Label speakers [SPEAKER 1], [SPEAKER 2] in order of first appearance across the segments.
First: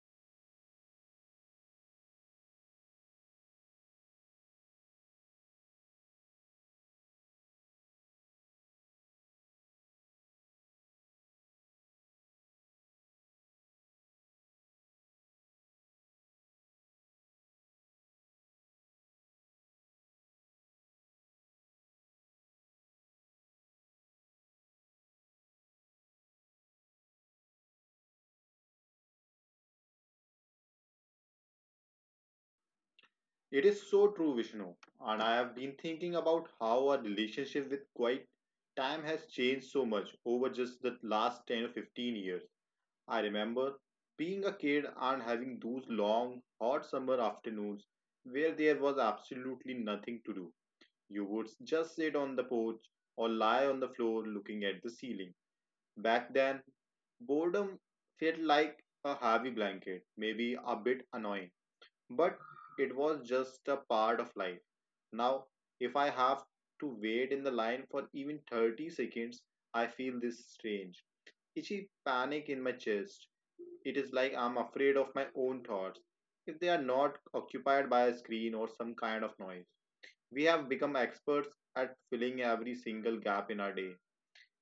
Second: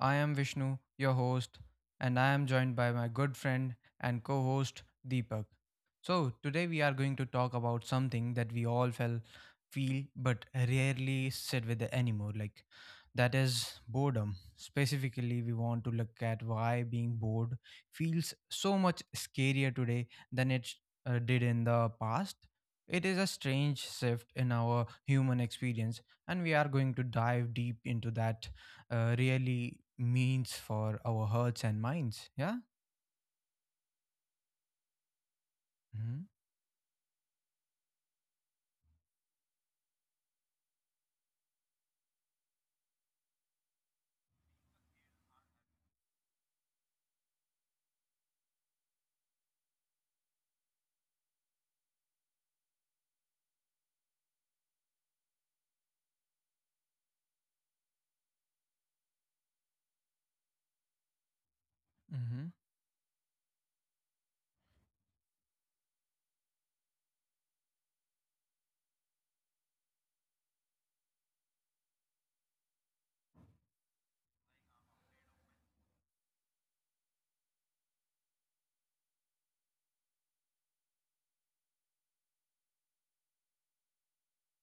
[SPEAKER 1] I am Vishnu, your host, and I am joined by my good friend and co host Deepak. So, today we are going to talk about something that we all feel but rarely sit with anymore, like that is boredom. Specifically, we want to look at why being bored feels so much scarier today than it did in the past. It is a strange shift in our human experience, and we are going to dive deep into that really means for our hearts and minds. Yeah.
[SPEAKER 2] It is so true, Vishnu. And I have been thinking
[SPEAKER 1] Mm-hmm.
[SPEAKER 2] about how our relationship with quiet time has changed so much over just the last 10 or 15 years. I remember being a kid and having those long, hot summer afternoons where there was absolutely nothing to do. You would just sit on the porch or lie on the floor looking at the ceiling. Back then, boredom felt like a heavy blanket, maybe a bit annoying, but
[SPEAKER 1] Mm-hmm.
[SPEAKER 2] it was just a part of life. Now, if I have to wait in the line for even 30 seconds, I feel this strange, itchy panic in my chest. It is like I'm afraid of my own thoughts if they are not occupied by a screen or some kind of noise. We have become experts at filling every single gap in our day.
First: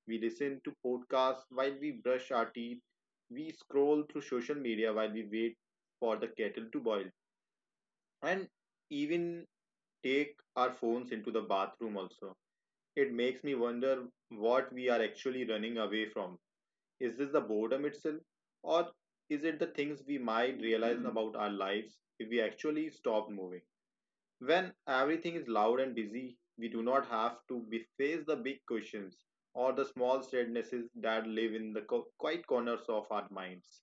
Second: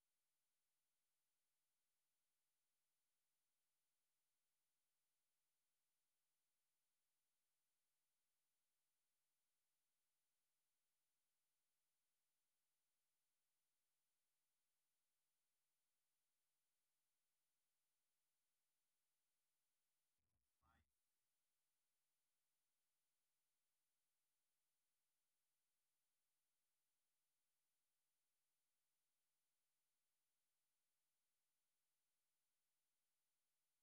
[SPEAKER 2] We listen to podcasts while we brush our teeth. We scroll through social media while we wait for the kettle to boil and even take our phones into the bathroom also. It makes me wonder what we are actually running away from. Is this the boredom itself, or is it the things we might realize about our lives if we actually stop moving? When everything is loud and busy, we do not have to be face the big questions or the small sadnesses that live in the quiet corners of our minds.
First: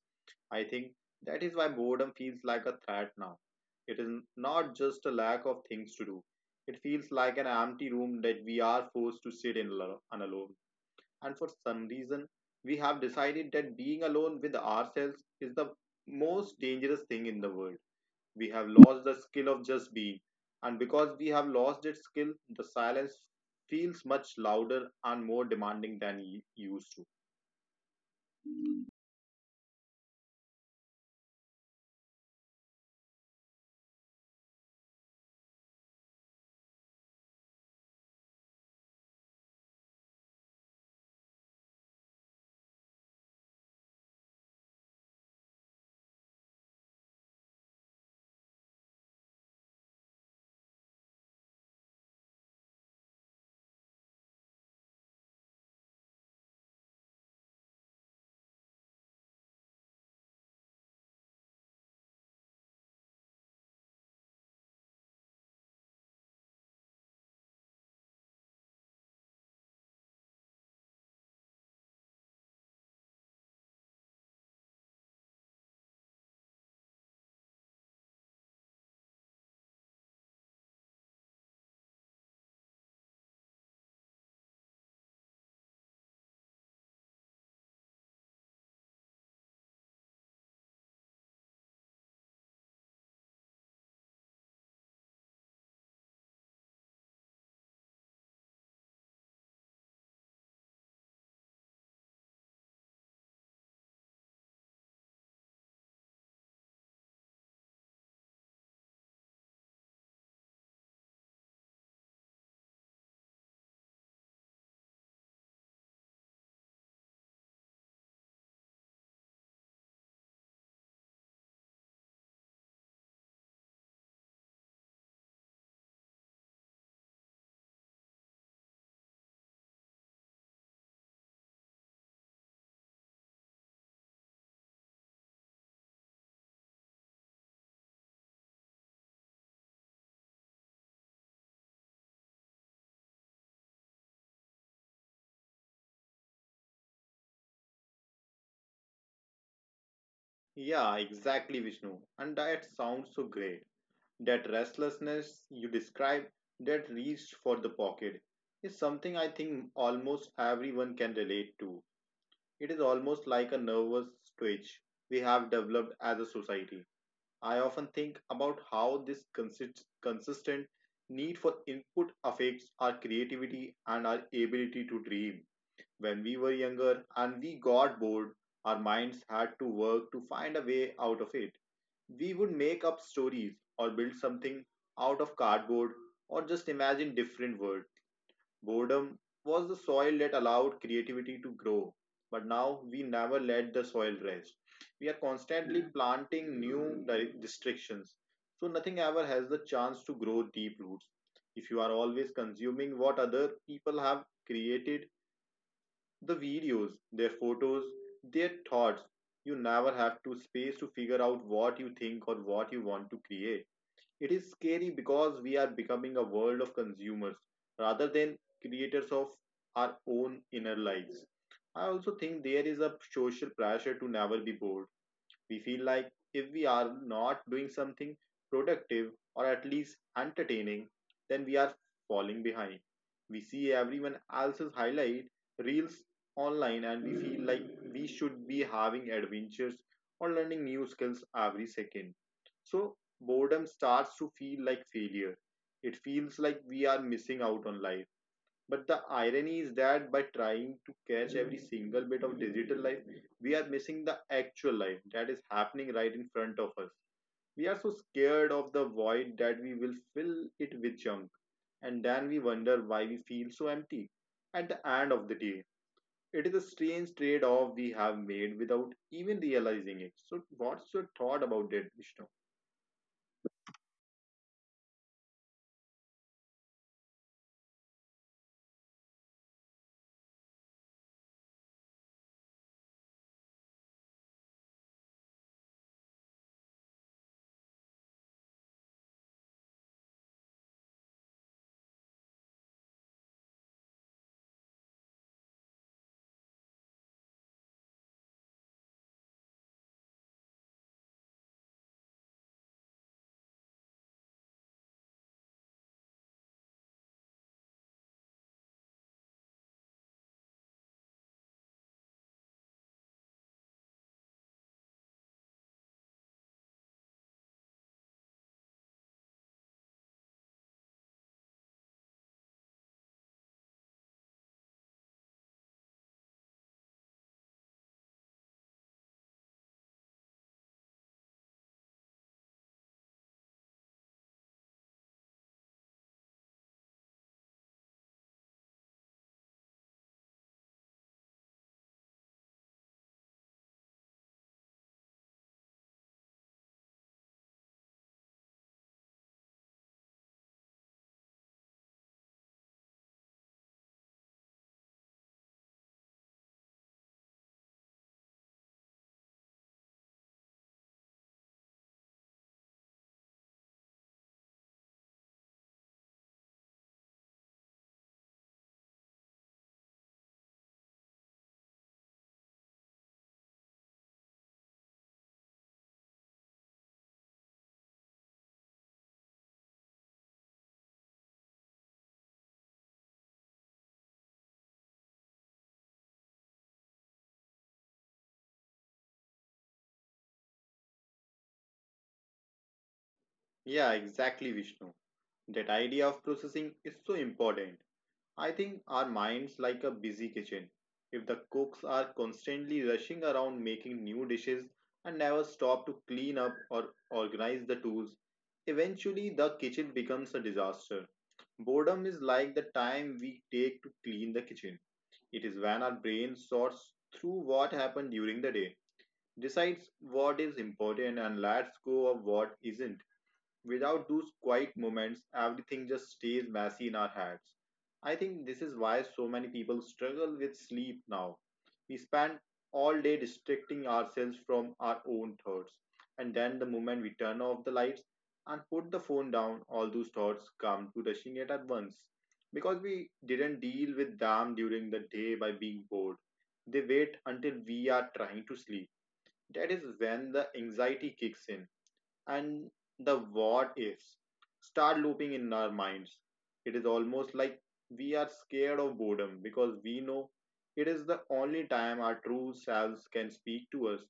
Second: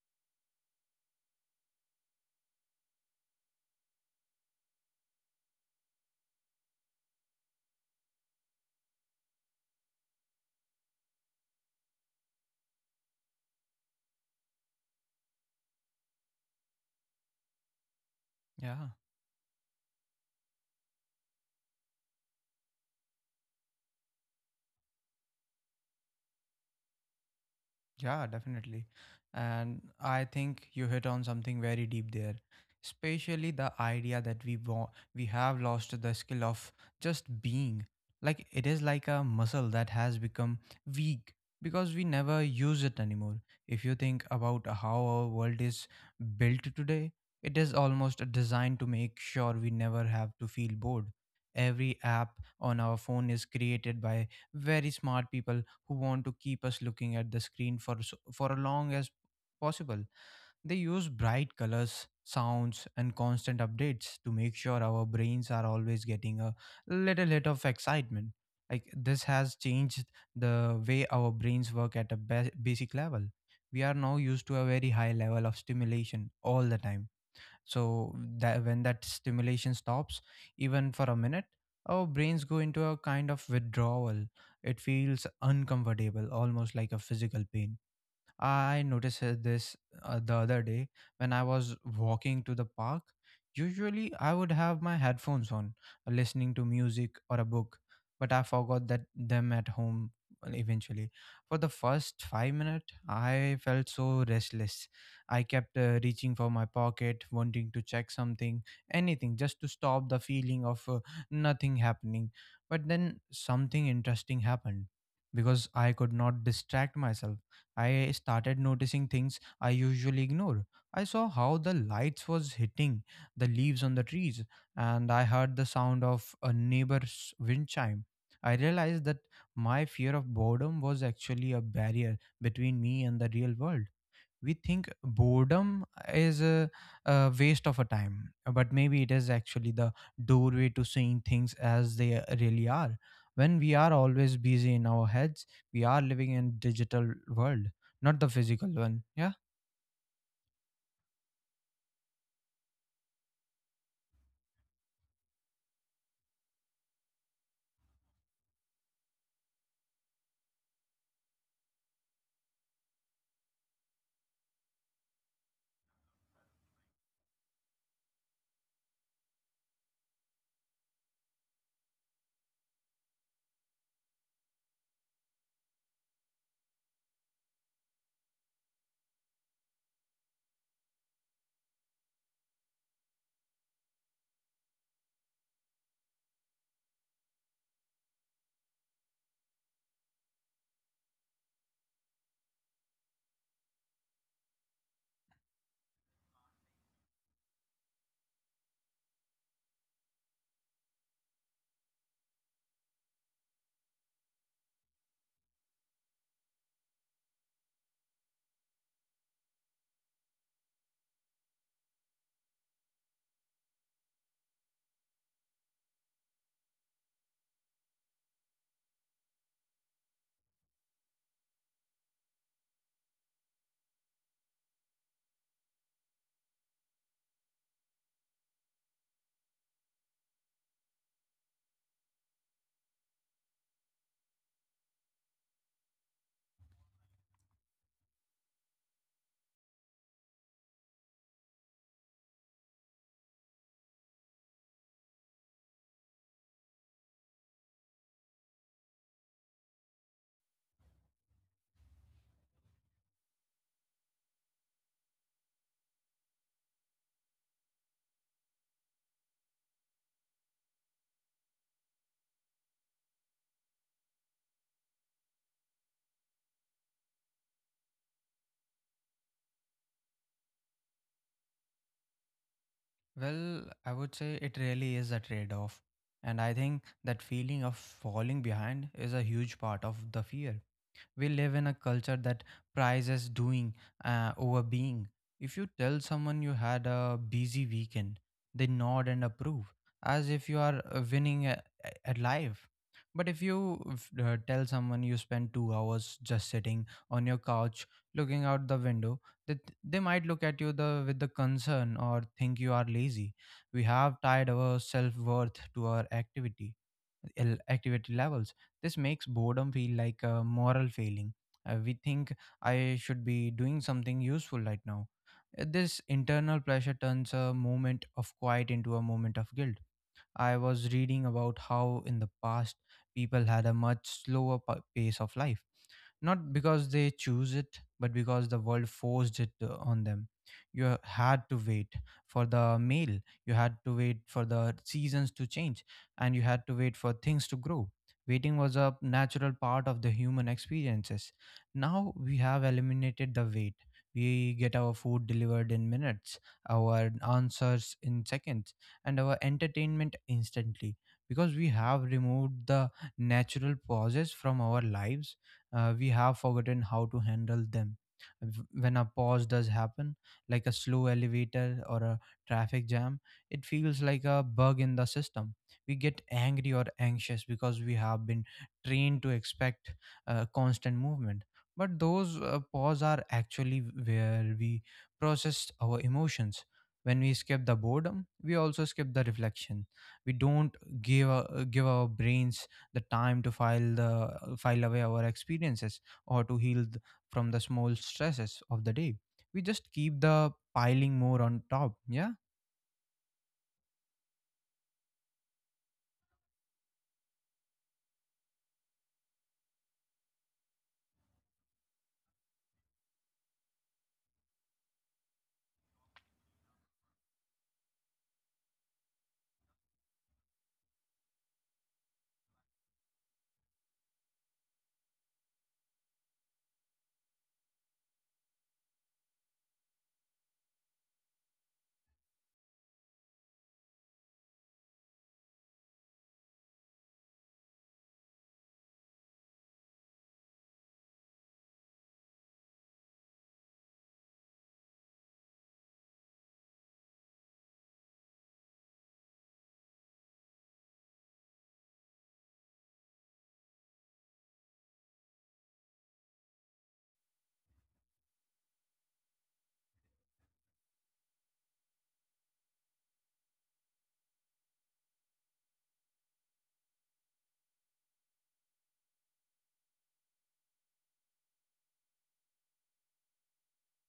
[SPEAKER 2] I think that is why boredom feels like a threat now. It is not just a lack of things to do. It feels like an empty room that we are forced to sit in alo- and alone. And for some reason, we have decided that being alone with ourselves is the most dangerous thing in the world. We have
[SPEAKER 1] Yeah.
[SPEAKER 2] lost the skill of just being. And because we have lost that skill, the silence feels much louder and more demanding than it used to.
[SPEAKER 1] Yeah, definitely. And I think you hit on something very deep there, especially the idea that we have lost the skill of just being. Like it is like a muscle that has become weak because we never use it anymore. If you think about how our world is built today, it is almost designed to make sure we never have to feel bored. Every app on our phone is created by very smart people who want to keep us looking at the screen for as long as possible. They use bright colors, sounds, and constant updates to make sure our brains are always getting a little hit of excitement. Like this has changed the way our brains work at a basic level. We are now used to a very high level of stimulation all the time, so that when that stimulation stops, even for a minute, our brains go into a kind of withdrawal. It feels uncomfortable, almost like a physical pain. I noticed this, the other day when I was walking to the park. Usually, I would have my headphones on, listening to music or a book, but I forgot that them at home eventually. For the first 5 minutes, I felt so restless. I kept reaching for my pocket, wanting to check something, anything just to stop the feeling of nothing happening. But then something interesting happened because I could not distract myself. I started noticing things I usually ignore. I saw how the lights was hitting the leaves on the trees, and I heard the sound of a neighbor's wind chime. I realized that my fear of boredom was actually a barrier between me and the real world. We think boredom is a waste of a time, but maybe it is actually the doorway to seeing things as they really are. When we are always busy in our heads, we are living in digital world, not the physical one. Yeah.
[SPEAKER 2] Yeah, exactly, Vishnu. And that sounds so great. That restlessness you describe, that reach for the pocket, is something I think almost everyone can relate to. It is almost like a nervous twitch we have developed as a society. I often think about how this consistent need for input affects our creativity and our ability to dream. When we were younger and we got bored, our minds had to work to find a way out of it. We would make up stories or build something out of cardboard or just imagine different worlds. Boredom was the soil that allowed creativity to grow, but now we never let the soil rest. We are constantly planting new restrictions, so nothing ever has the chance to grow deep roots. If you are always consuming what other people have created, the videos, their photos, their thoughts. You never have to space to figure out what you think or what you want to create. It is scary because we are becoming a world of consumers rather than creators of our own inner lives. I also think there is a social pressure to never be bored. We feel like if we are not doing something productive or at least entertaining, then we are falling behind. We see everyone else's highlight reels online, and we feel like we should be having adventures or learning new skills every second. So, boredom starts to feel like failure. It feels like we are missing out on life. But the irony is that by trying to catch every single bit of digital life, we are missing the actual life that is happening right in front of us. We are so scared of the void that we will fill it with junk, and then we wonder why we feel so empty. At the end of the day, it is a strange trade off we have made without even realizing it. So, what's your thought about that, Vishnu?
[SPEAKER 1] Well, I would say it really is a trade off, and I think that feeling of falling behind is a huge part of the fear. We live in a culture that prizes doing over being. If you tell someone you had a busy weekend, they nod and approve as if you are winning at life. But if you tell someone you spend 2 hours just sitting on your couch looking out the window, they, they might look at you with the concern or think you are lazy. We have tied our self worth to our activity levels. This makes boredom feel like a moral failing. We think I should be doing something useful right now. This internal pressure turns a moment of quiet into a moment of guilt. I was reading about how in the past people had a much slower pace of life, not because they choose it, but because the world forced it on them. You had to wait for the mail, you had to wait for the seasons to change, and you had to wait for things to grow. Waiting was a natural part of the human experiences. Now we have eliminated the wait. We get our food delivered in minutes, our answers in seconds, and our entertainment instantly because we have removed the natural pauses from our lives. We have forgotten how to handle them. When a pause does happen, like a slow elevator or a traffic jam, it feels like a bug in the system. We get angry or anxious because we have been trained to expect constant movement. But those pause are actually where we process our emotions. When we skip the boredom, we also skip the reflection. We don't give our brains the time to file away our experiences or to heal from the small stresses of the day. We just keep the piling more on top. Yeah.
[SPEAKER 2] Yeah, exactly, Vishnu. That idea of processing is so important. I think our minds like a busy kitchen. If the cooks are constantly rushing around making new dishes and never stop to clean up or organize the tools, eventually the kitchen becomes a disaster. Boredom is like the time we take to clean the kitchen. It is when our brain sorts through what happened during the day, decides what is important and lets go of what isn't. Without those quiet moments, everything just stays messy in our heads. I think this is why so many people struggle with sleep now. We spend all day distracting ourselves from our own thoughts, and then the moment we turn off the lights and put the phone down, all those thoughts come to rushing it at once. Because we didn't deal with them during the day by being bored, they wait until we are trying to sleep. That is when the anxiety kicks in and the what ifs start looping in our minds. It is almost like we are scared of boredom because we know it is the only time our true selves can speak to us,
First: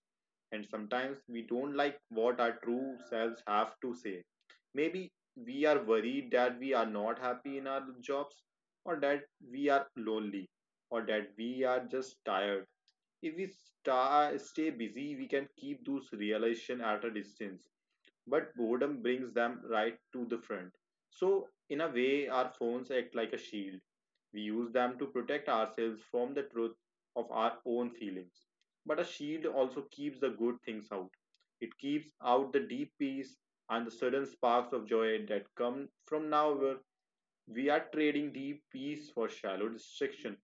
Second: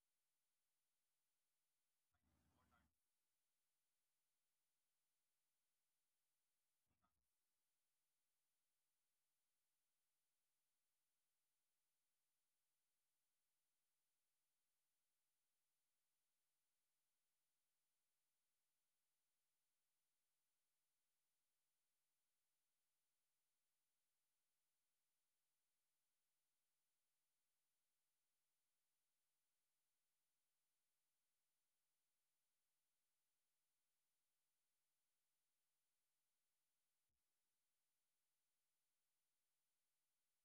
[SPEAKER 2] and sometimes we don't like what our true selves have to say. Maybe we are worried that we are not happy in our jobs, or that we are lonely, or that we are just tired. If we stay busy, we can keep those realization at a distance, but boredom brings them right to the front. So, in a way, our phones act like a shield. We use them to protect ourselves from the truth of our own feelings. But a shield also keeps the good things out. It keeps out the deep peace and the sudden sparks of joy that come from now where we are trading deep peace for shallow distraction.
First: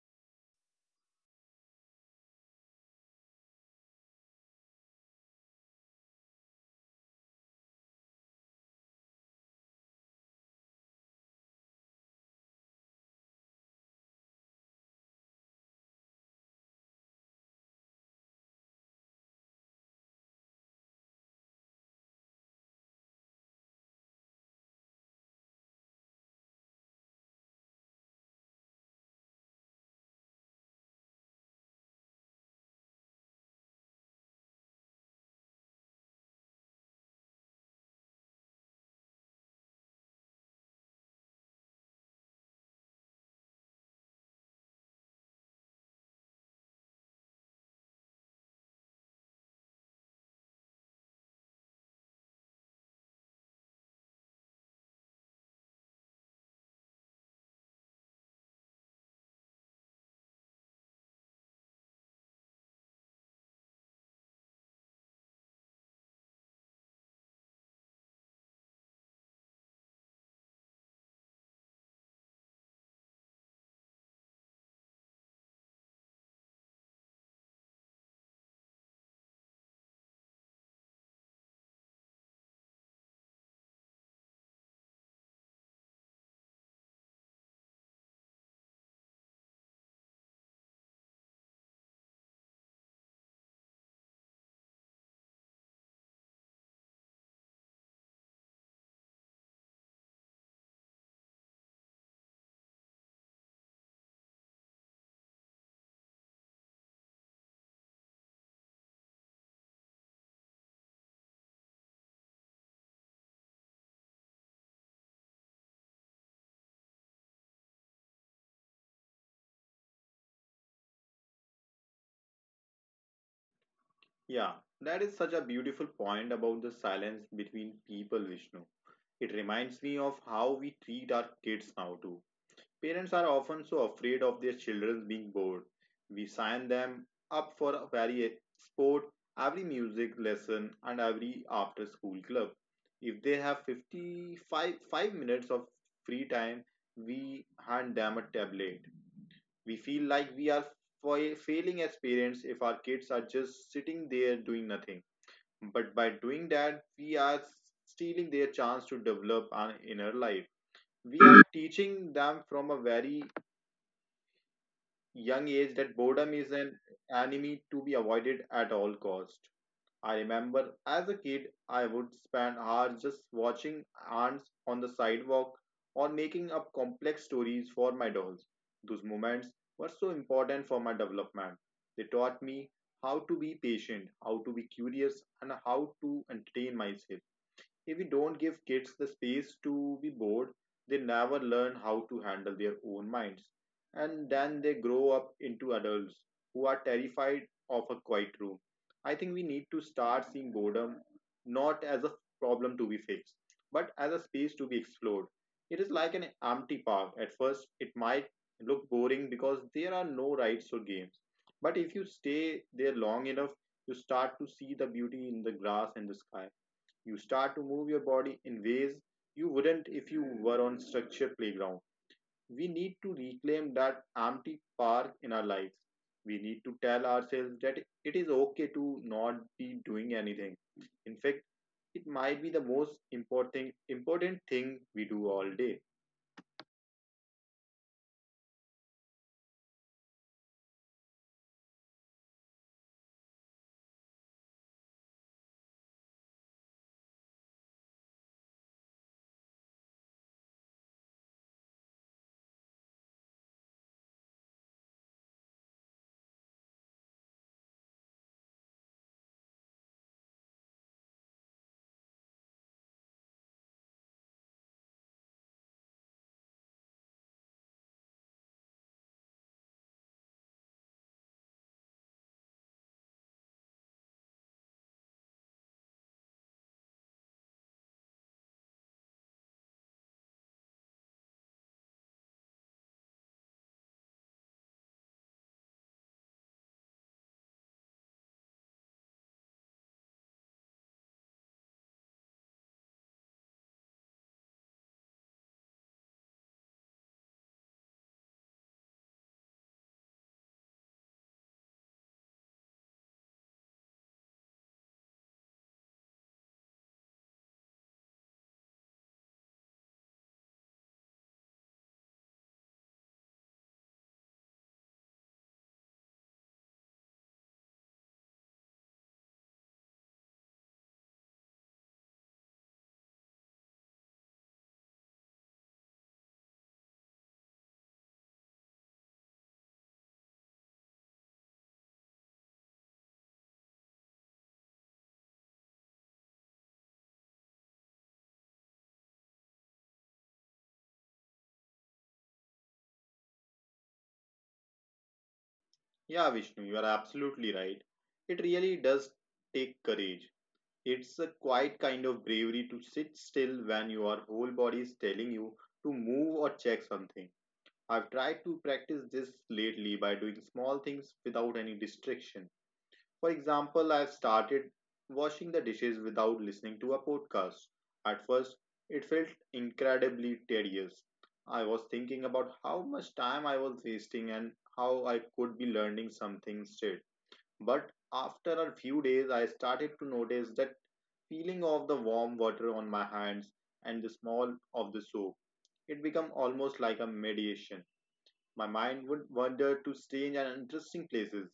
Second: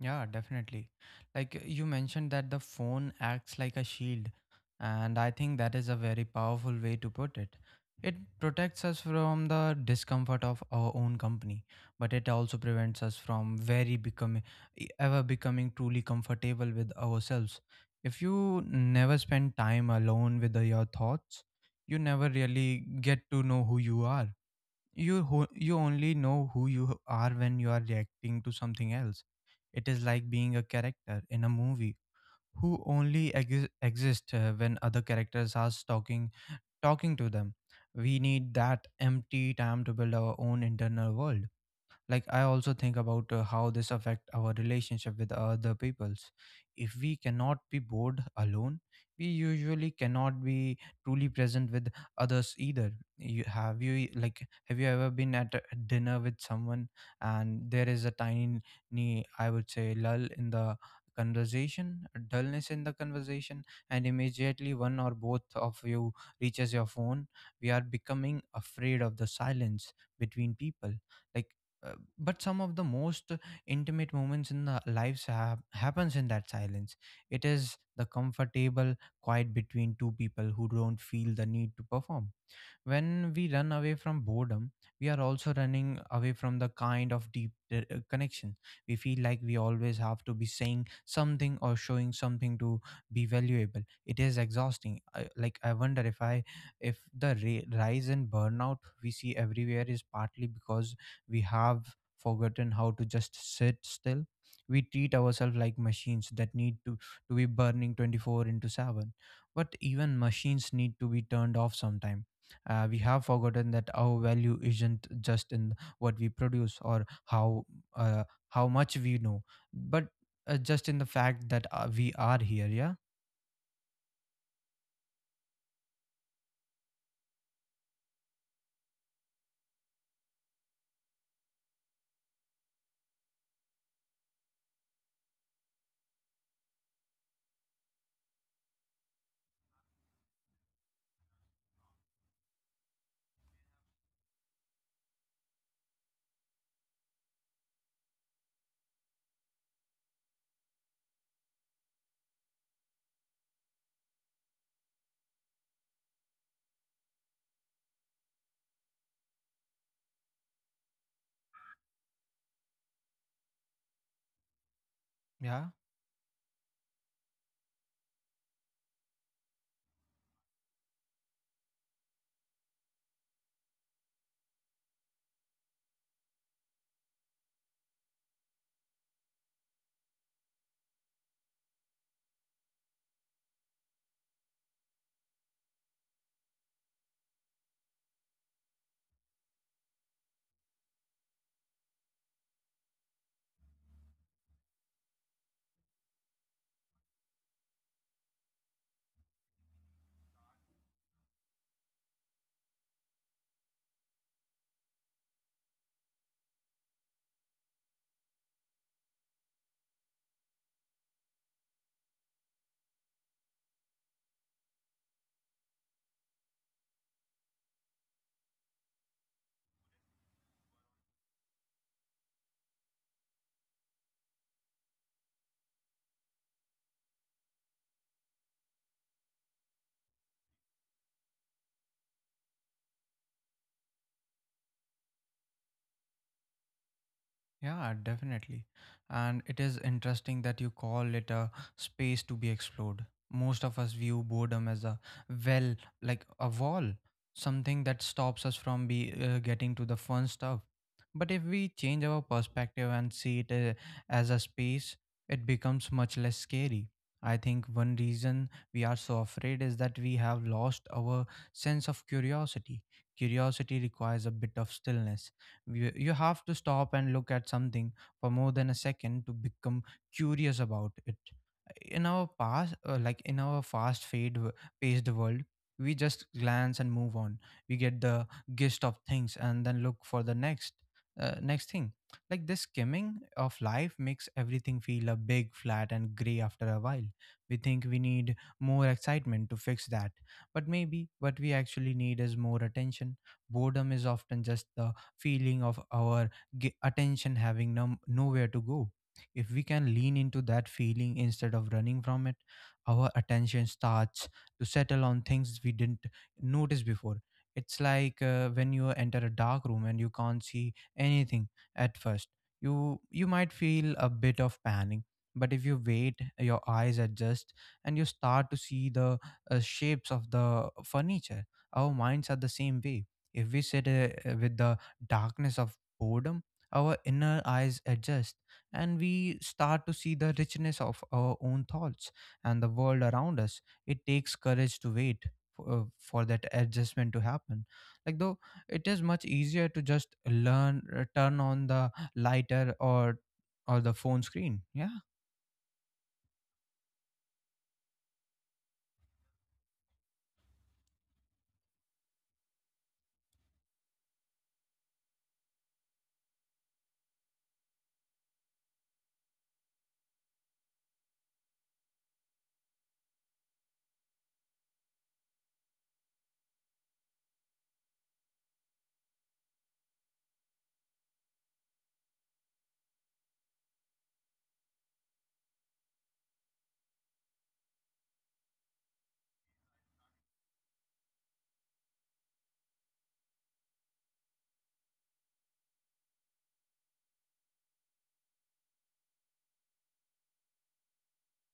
[SPEAKER 1] Yeah, definitely. Like you mentioned that the phone acts like a shield, and I think that is a very powerful way to put it. It protects us from the discomfort of our own company, but it also prevents us from very becoming ever becoming truly comfortable with ourselves. If you never spend time alone with your thoughts, you never really get to know who you are. You only know who you are when you are reacting to something else. It is like being a character in a movie who only exist when other characters are talking to them. We need that empty time to build our own internal world. Like, I also think about how this affect our relationship with other peoples. If we cannot be bored alone, we usually cannot be truly present with others either. You have you like have you ever been at a dinner with someone and there is a tiny, I would say, lull in the conversation, a dullness in the conversation, and immediately one or both of you reaches your phone? We are becoming afraid of the silence between people. Like, uh, but some of the most intimate moments in the lives have happens in that silence. It is the comfortable quiet between two people who don't feel the need to perform. When we run away from boredom, we are also running away from the kind of deep connection. We feel like we always have to be saying something or showing something to be valuable. It is exhausting. Like I wonder if the rise in burnout we see everywhere is partly because we have forgotten how to just sit still. We treat ourselves like machines that need to be burning 24 into 7, but even machines need to be turned off sometime. We have forgotten that our value isn't just in what we produce or uh, how much we know, but just in the fact that we are here. Yeah,
[SPEAKER 2] Yeah, that is such a beautiful point about the silence between people, Vishnu. It reminds me of how we treat our kids now too. Parents are often so afraid of their children being bored. We sign them up for every sport, every music lesson, and every after school club. If they have 55 5 minutes of free time, we hand them a tablet. We feel like we are failing as parents if our kids are just sitting there doing nothing. But by doing that, we are stealing their chance to develop an inner life. We are teaching them from a very young
[SPEAKER 1] yeah.
[SPEAKER 2] age that boredom is an enemy to be avoided at all cost. I remember as a kid I would spend hours just watching ants on the sidewalk or making up complex stories for my dolls. Those moments were so important for my development. They taught me how to be patient, how to be curious and how to entertain myself. If we don't give kids the space to be bored, they never learn how to handle their own minds. And then they grow up into adults who are terrified of a quiet room. I think we need to start seeing boredom not as a problem to be fixed, but as a space to be explored. It is like an empty park. At first, it might look boring because there are no rides or games. But if you stay there long enough, you start to see the beauty in the grass and the sky. You start to move your body in ways you wouldn't if you were on structured playground. We need to reclaim that empty park in our lives. We need to tell ourselves that it is okay to not be doing anything. In fact, it might be the most important thing we do all day.
[SPEAKER 1] Yeah, definitely. And it is interesting that you call it a space to be explored. Most of us view boredom as a, well, like a wall, something that stops us from be getting to the fun stuff. But if we change our perspective and see it as a space, it becomes much less scary. I think one reason we are so afraid is that we have lost our sense of curiosity. Curiosity requires a bit of stillness. You have to stop and look at something for more than a second to become curious about it. In our past, like in our fast paced world, we just glance and move on. We get the gist of things and then look for the next thing. Like this skimming of life makes everything feel a big, flat, and gray after a while. We think we need more excitement to fix that, but maybe what we actually need is more attention. Boredom is often just the feeling of our attention having nowhere to go. If we can lean into that feeling instead of running from it, our attention starts to settle on things we didn't notice before. It's like when you enter a dark room and you can't see anything at first. You might feel a bit of panic, but if you wait, your eyes adjust and you start to see the shapes of the furniture. Our minds are the same way. If we sit with the darkness of boredom, our inner eyes adjust and we start to see the richness of our own thoughts and the world around us. It takes courage to wait for that adjustment to happen. Like, though, it is much easier to just turn on the lighter or the phone screen. Yeah,
[SPEAKER 2] Yeah, Vishnu, you are absolutely right. It really does take courage. It's a quiet kind of bravery to sit still when your whole body is telling you to move or check something. I've tried to practice this lately by doing small things without any distraction. For example, I've started washing the dishes without listening to a podcast. At first, it felt incredibly tedious. I was thinking about how much time I was wasting and how I could be learning something instead. But after a few days, I started to notice that feeling of the warm water on my hands and the smell of the soap. It became almost like a meditation. My mind would wander to strange and interesting places.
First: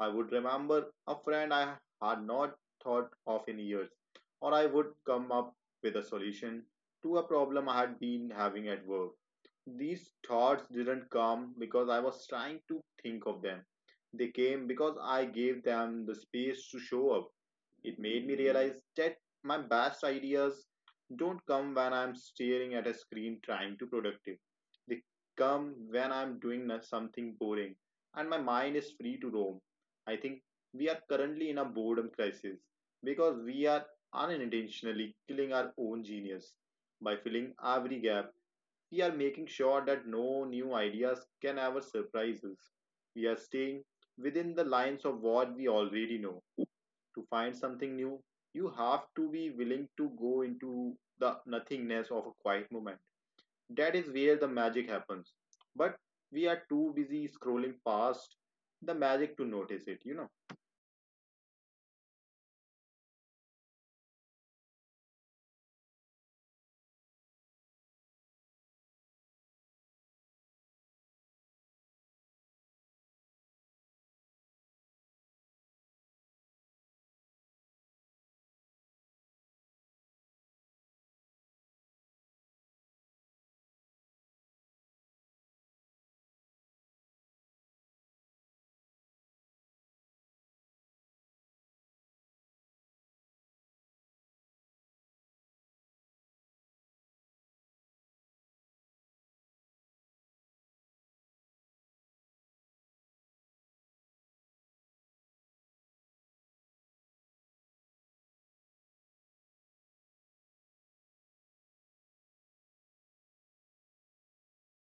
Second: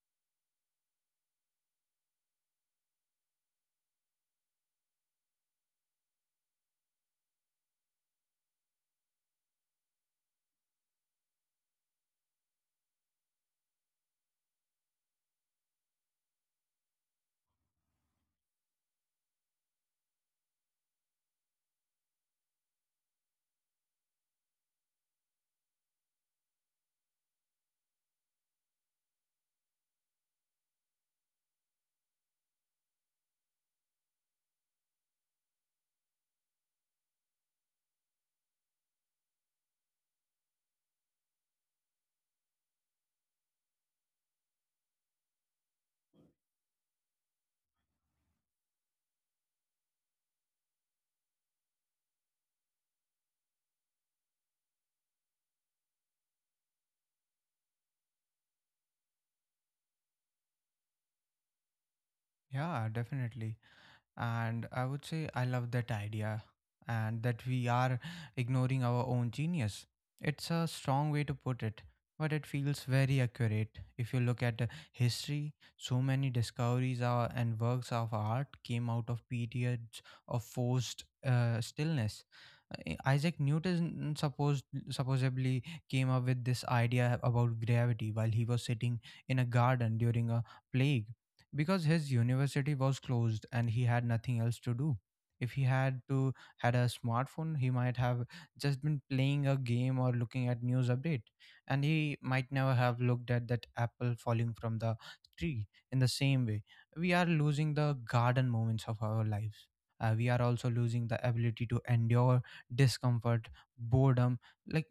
[SPEAKER 2] I would remember a friend I had not thought of in years, or I would come up with a solution to a problem I had been having at work. These thoughts didn't come because I was trying to think of them. They came because I gave them the space to show up. It made me realize that my best ideas don't come when I'm staring at a screen trying to productive. They come when I'm doing something boring and my mind is free to roam. I think we are currently in a boredom crisis because we are unintentionally killing our own genius. By filling every gap, we are making sure that no new ideas can ever surprise us. We are staying within the lines of what we already know. To find something new, you have to be willing to go into the nothingness of a quiet moment. That is where the magic happens. But we are too busy scrolling past the magic to notice it.
[SPEAKER 1] yeah, definitely. And I would say I love that idea and that we are ignoring our own genius. It's a strong way to put it, but it feels very accurate. If you look at history, so many discoveries and works of art came out of periods of forced stillness. Isaac Newton supposedly came up with this idea about gravity while he was sitting in a garden during a plague because his university was closed and he had nothing else to do. If he had to had a smartphone, he might have just been playing a game or looking at news update, and he might never have looked at that apple falling from the tree in the same way. We are losing the garden moments of our lives. We are also losing the ability to endure discomfort, boredom. Like,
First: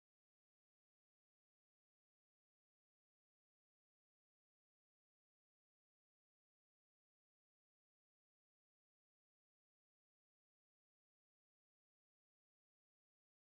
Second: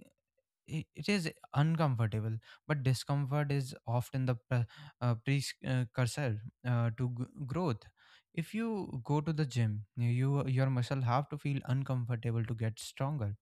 [SPEAKER 1] it is uncomfortable, but discomfort is often the precursor to growth. If you go to the gym, your muscle have to feel uncomfortable to get stronger.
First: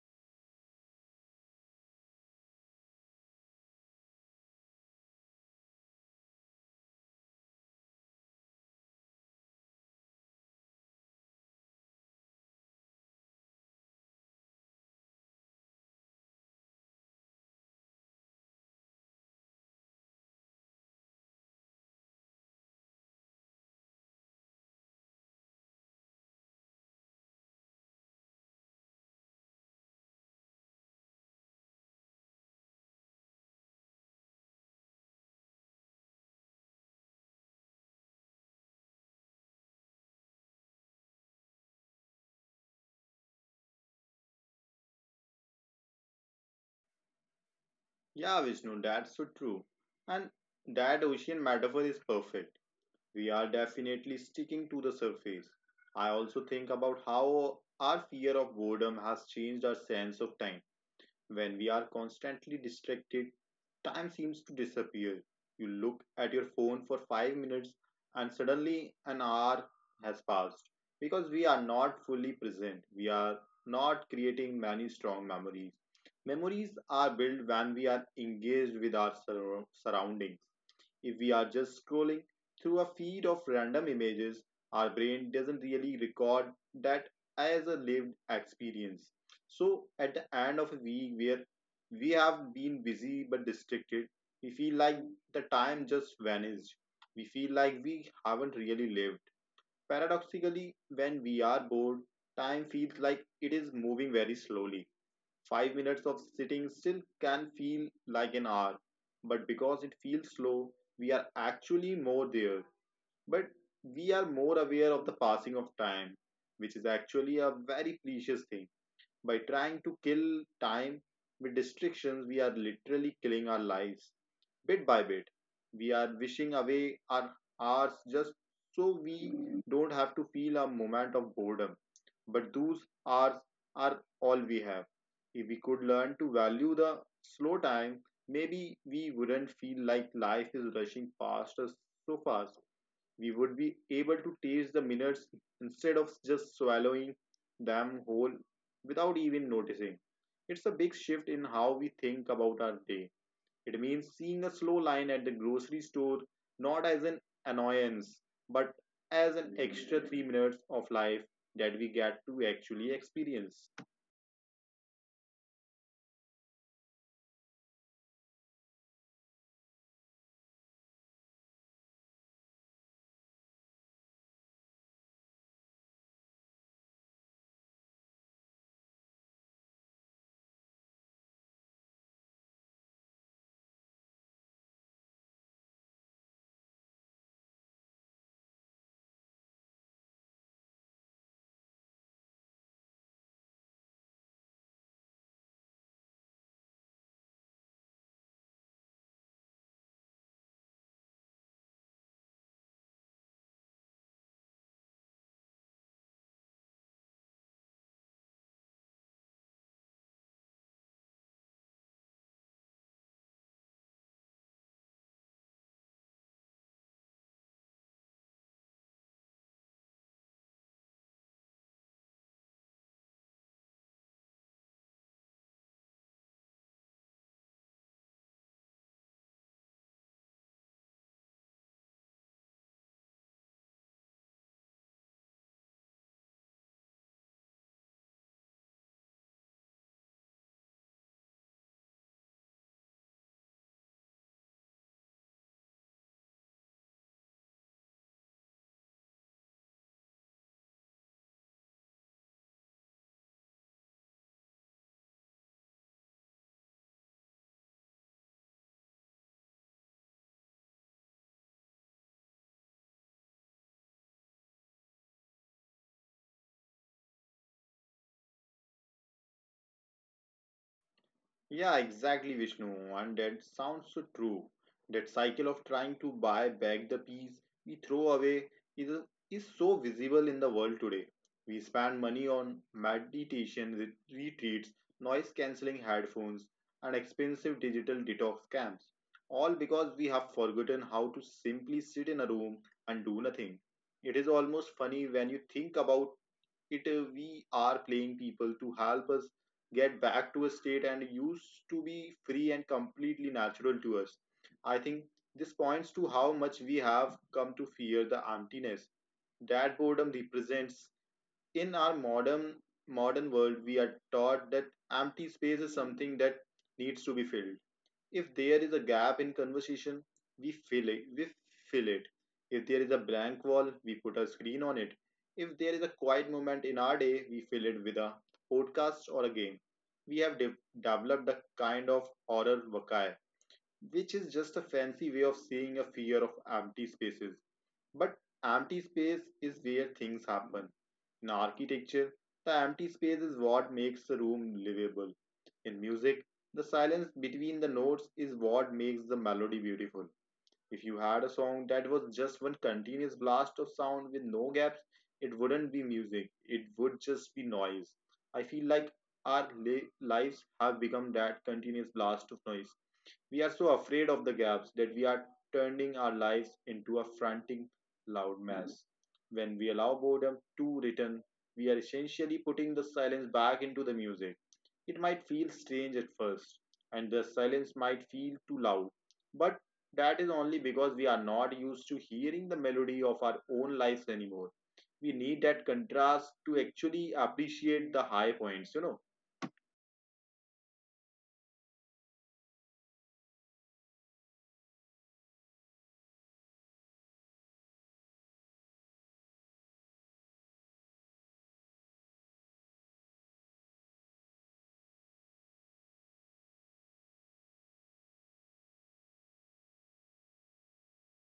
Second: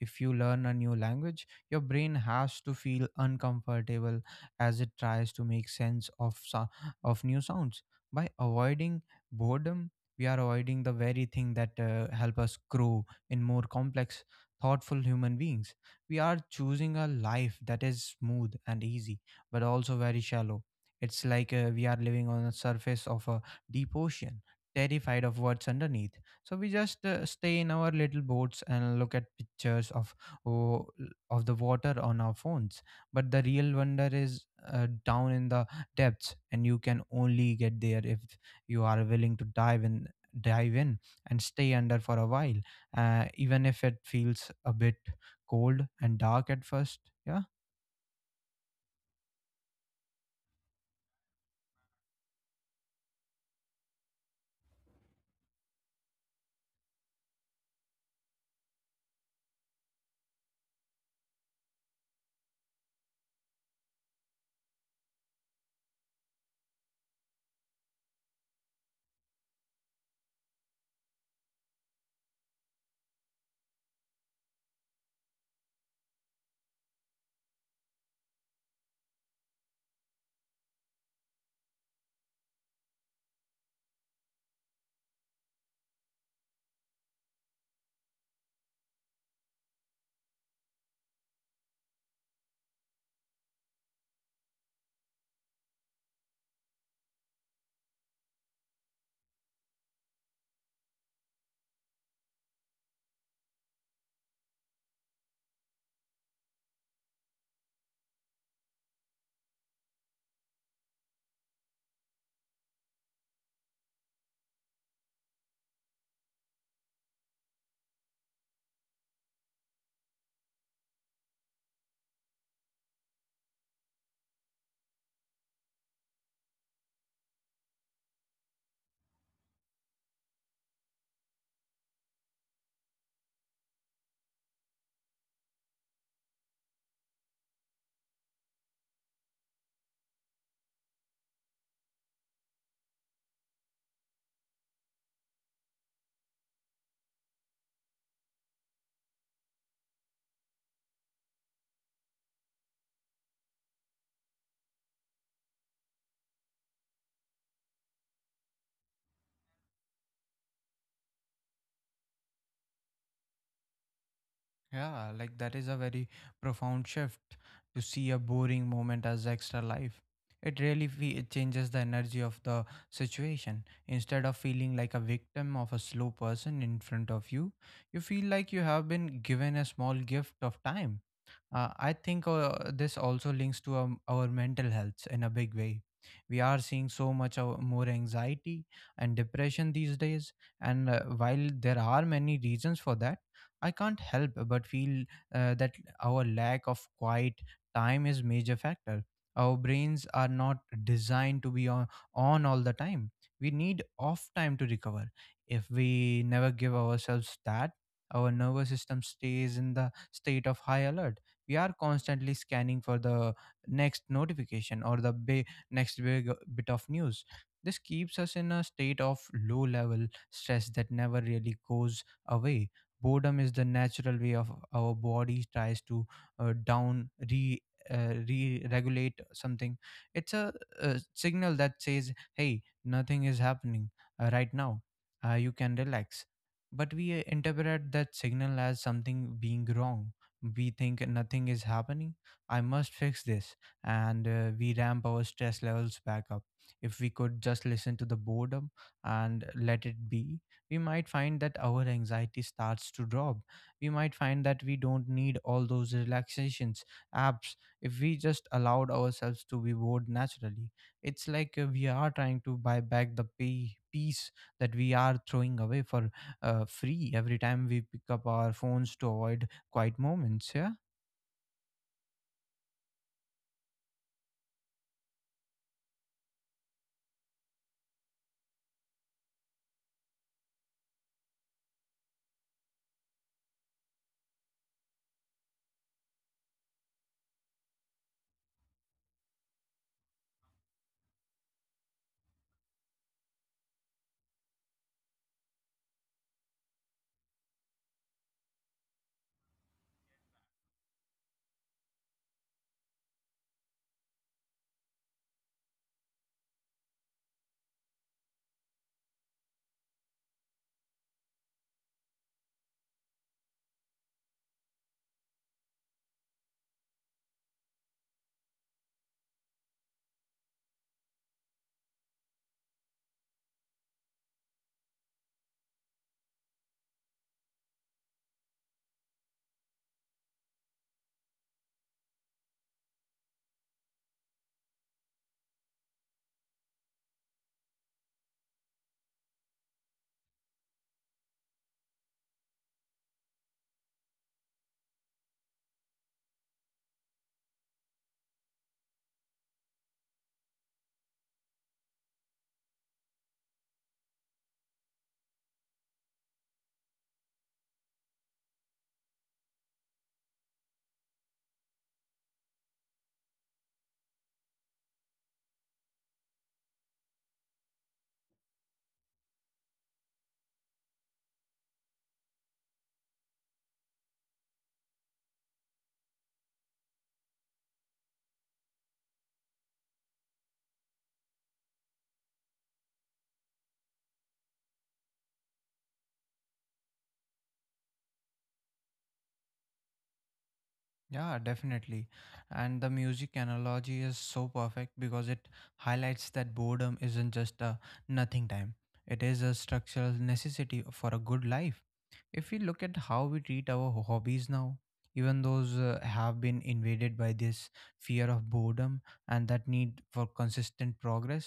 [SPEAKER 1] If you learn a new language, your brain has to feel uncomfortable as it tries to make sense of of new sounds. By avoiding boredom, we are avoiding the very thing that help us grow in more complex, thoughtful human beings. We are choosing a life that is smooth and easy, but also very shallow. It's like we are living on the surface of a deep ocean, terrified of what's underneath. So we just stay in our little boats and look at pictures of oh, of the water on our phones. But the real wonder is down in the depths, and you can only get there if you are willing to dive in, dive in, and stay under for a while, even if it feels a bit cold and dark at first. Yeah.
[SPEAKER 2] Yeah, Vishnu, that's so true. And that ocean metaphor is perfect. We are definitely sticking to the surface. I also think about how our fear of boredom has changed our sense of time. When we are constantly distracted, time seems to disappear. You look at your phone for 5 minutes and suddenly an hour has passed because we are not fully present. We are not creating many strong memories. Memories are built when we are engaged with our surroundings. If we are just scrolling through a feed of random images, our brain doesn't really record that as a lived experience. So, at the end of a week where we have been busy but distracted, we feel like the time just vanished. We feel like we haven't really lived. Paradoxically, when we are bored, time feels like it is moving very slowly. 5 minutes of sitting still can feel like an hour, but because it feels slow, we are actually more there. But we are more aware of the passing of time, which is actually a very precious thing. By trying to kill time with distractions, we are literally killing our lives bit by bit. We are wishing away our hours just so we don't have to feel a moment of boredom. But those hours are all we have. If we could learn to value the slow time, maybe we wouldn't feel like life is rushing past us so fast. We would be able to taste the minutes instead of just swallowing them whole without even noticing. It's a big shift in how we think about our day. It means seeing a slow line at the grocery store not as an annoyance but as an extra 3 minutes of life that we get to actually experience.
[SPEAKER 1] Yeah. Like, that is a very profound shift, to see a boring moment as extra life. It really it changes the energy of the situation. Instead of feeling like a victim of a slow person in front of you, you feel like you have been given a small gift of time. I think this also links to our mental health in a big way. We are seeing so much of more anxiety and depression these days, and while there are many reasons for that, I can't help but feel that our lack of quiet time is major factor. Our brains are not designed to be on all the time. We need off time to recover. If we never give ourselves that, our nervous system stays in the state of high alert. We are constantly scanning for the next notification or the next big bit of news. This keeps us in a state of low level stress that never really goes away. Boredom is the natural way of our body tries to down re re-regulate something. It's a, signal that says, "Hey, nothing is happening right now. You can relax." But we interpret that signal as something being wrong. We think nothing is happening. I must fix this. And we ramp our stress levels back up. If we could just listen to the boredom and let it be, we might find that our anxiety starts to drop. We might find that we don't need all those relaxations apps if we just allowed ourselves to be bored naturally. It's like we are trying to buy back the pay peace that we are throwing away for free every time we pick up our phones to avoid quiet moments. Yeah.
[SPEAKER 2] Yeah, exactly, Vishnu. And that sounds so true. That cycle of trying to buy back the piece we throw away is, is so visible in the world today. We spend money on meditation retreats, noise cancelling headphones, and expensive digital detox camps, all because we have forgotten how to simply sit in a room and do nothing. It is almost funny when you think about it. We are playing people to help us get back to a state and used to be free and completely natural to us. I think this points to how much we have come to fear the emptiness that boredom represents. In our modern world, we are taught that empty space is something that needs to be filled. If there is a gap in conversation, we fill it. We fill it. If there is a blank wall, we put a screen on it. If there is a quiet moment in our day, we fill it with a podcast or a game. We have developed a kind of horror vakai, which is just a fancy way of saying a fear of empty spaces. But empty space is where things happen. In architecture, the empty space is what makes the room livable. In music, the silence between the notes is what makes the melody beautiful. If you had a song that was just one continuous blast of sound with no gaps, it wouldn't be music, it would just be noise. I feel like our lives have become that continuous blast of noise. We are so afraid of the gaps that we are turning our lives into a frantic, loud mess. When we allow boredom to return, we are essentially putting the silence back into the music. It might feel strange at first, and the silence might feel too loud, but that is only because we are not used to hearing the melody of our own lives anymore. We need that contrast to actually appreciate the high points.
[SPEAKER 1] Yeah, definitely. And the music analogy is so perfect because it highlights that boredom isn't just a nothing time, it is a structural necessity for a good life. If we look at how we treat our hobbies now, even those have been invaded by this fear of boredom and that need for consistent progress.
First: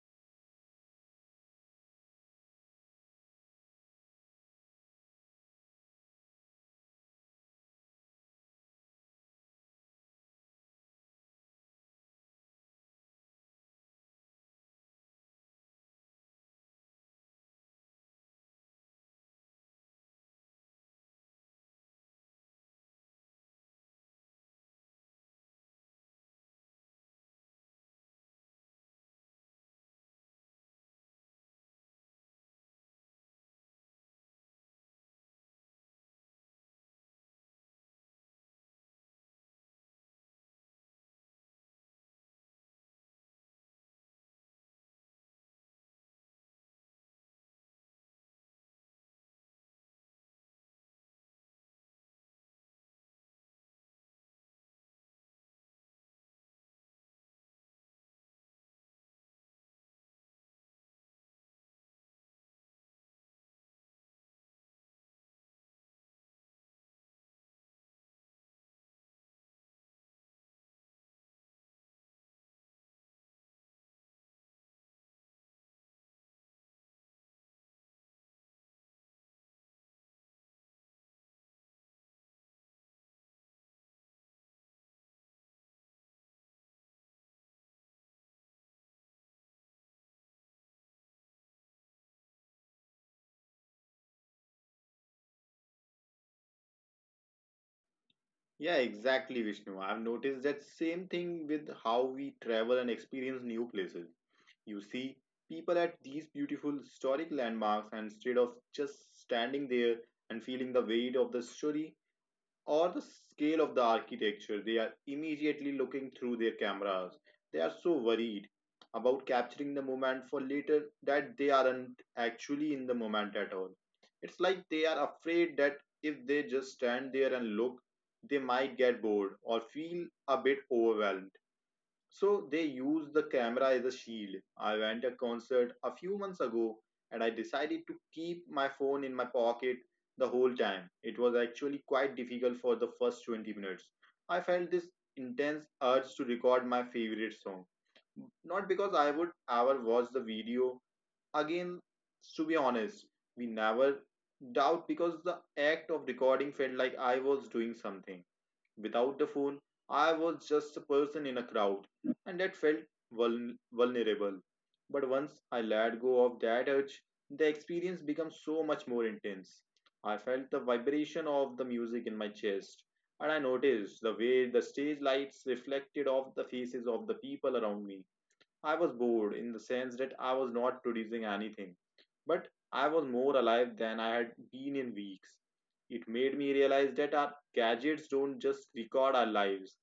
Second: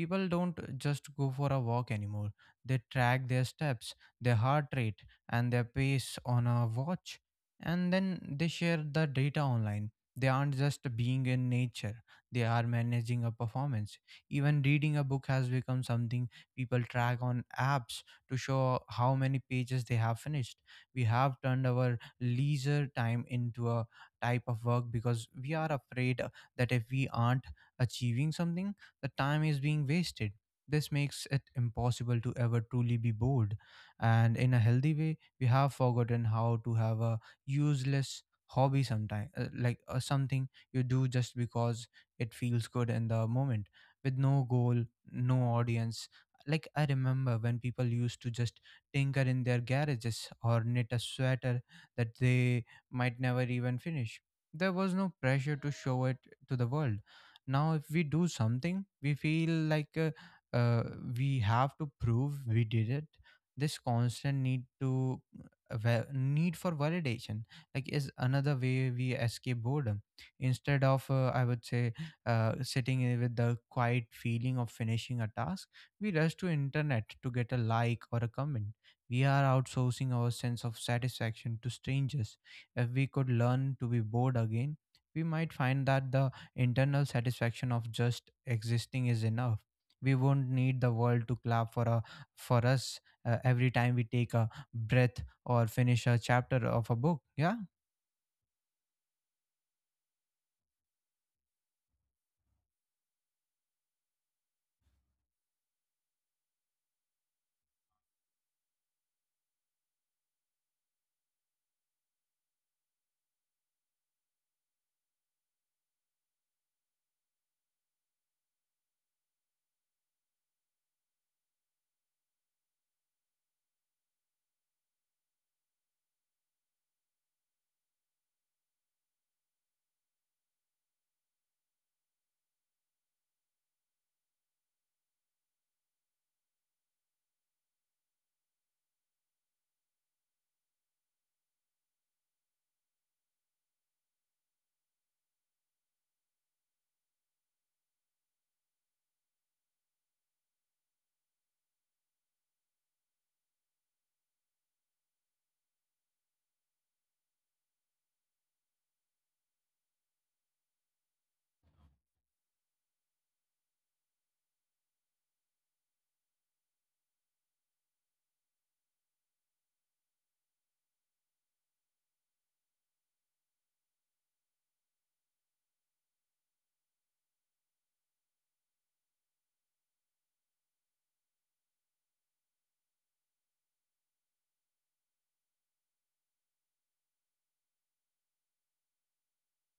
[SPEAKER 1] People don't just go for a walk anymore. They track their steps, their heart rate, and their pace on a watch, and then they share the data online. They aren't just being in nature, they are managing a performance. Even reading a book has become something people track on apps to show how many pages they have finished. We have turned our leisure time into a type of work because we are afraid that if we aren't achieving something, the time is being wasted. This makes it impossible to ever truly be bored. And in a healthy way, we have forgotten how to have a useless hobby sometimes, like something you do just because it feels good in the moment with no goal, no audience. Like, I remember when people used to just tinker in their garages or knit a sweater that they might never even finish. There was no pressure to show it to the world. Now if we do something, we feel like uh, we have to prove we did it. This constant need to need for validation, like, is another way we escape boredom. Instead of I would say sitting in with the quiet feeling of finishing a task, we rush to internet to get a like or a comment. We are outsourcing our sense of satisfaction to strangers. If we could learn to be bored again, we might find that the internal satisfaction of just existing is enough. We won't need the world to clap for a for us every time we take a breath or finish a chapter of a book. Yeah.
[SPEAKER 2] Yeah, exactly, Vishnu. I've noticed that same thing with how we travel and experience new places. You see people at these beautiful historic landmarks, and instead of just standing there and feeling the weight of the story, or the scale of the architecture, they are immediately looking through their cameras. They are so worried about capturing the moment for later that they aren't actually in the moment at all. It's like they are afraid that if they just stand there and look, they might get bored or feel a bit overwhelmed, so they use the camera as a shield. I went to a concert a few months ago and I decided to keep my phone in my pocket the whole time. It was actually quite difficult for the first 20 minutes. I felt this intense urge to record my favorite song. Not because I would ever watch the video again, to be honest, we never doubt because the act of recording felt like I was doing something. Without the phone, I was just a person in a crowd, and that felt vulnerable. But once I let go of that urge, the experience became so much more intense. I felt the vibration of the music in my chest, and I noticed the way the stage lights reflected off the faces of the people around me. I was bored in the sense that I was not producing anything, but I was more alive than I had been in weeks. It made me realize that our gadgets don't just record our lives,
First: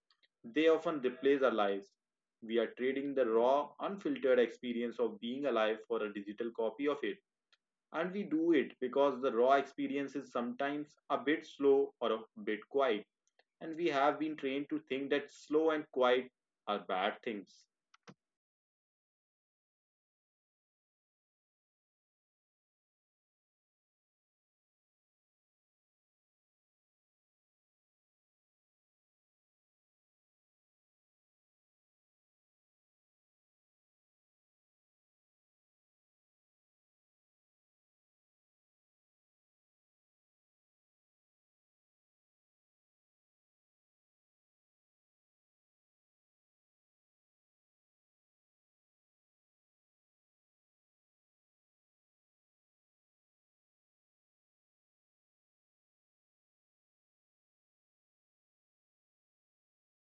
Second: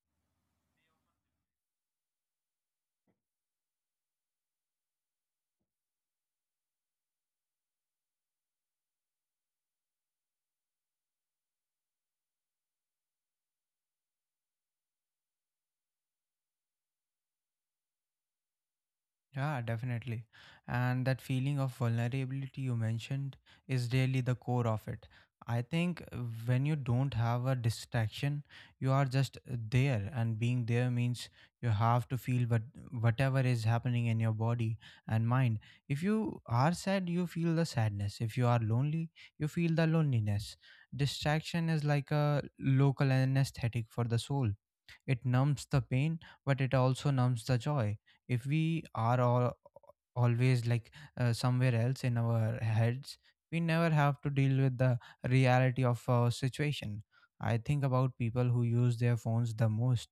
[SPEAKER 2] they often replace our lives. We are trading the raw, unfiltered experience of being alive for a digital copy of it. And we do it because the raw experience is sometimes a bit slow or a bit quiet. And we have been trained to think that slow and quiet are bad things.
[SPEAKER 1] Yeah, definitely. And that feeling of vulnerability you mentioned is really the core of it. I think when you don't have a distraction, you are just there, and being there means you have to feel whatever is happening in your body and mind. If you are sad, you feel the sadness. If you are lonely, you feel the loneliness. Distraction is like a local anesthetic for the soul. It numbs the pain, but it also numbs the joy. If we are all always like somewhere else in our heads, we never have to deal with the reality of our situation. I think about people who use their phones the most,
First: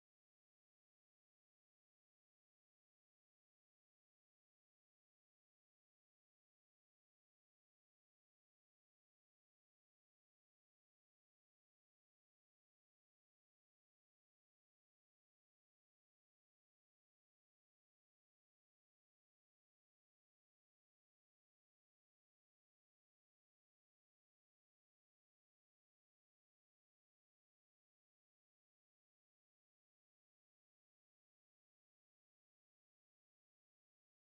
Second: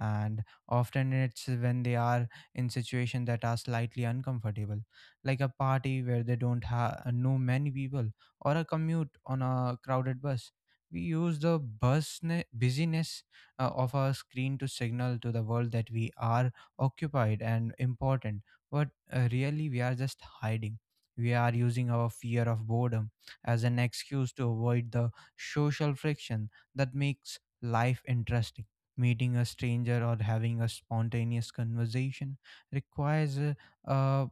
[SPEAKER 1] and often it's when they are in situations that are slightly uncomfortable, like a party where they don't know many people, or a commute on a crowded bus. We use the busyness of our screen to signal to the world that we are occupied and important, but really we are just hiding. We are using our fear of boredom as an excuse to avoid the social friction that makes life interesting. Meeting a stranger or having a spontaneous conversation requires a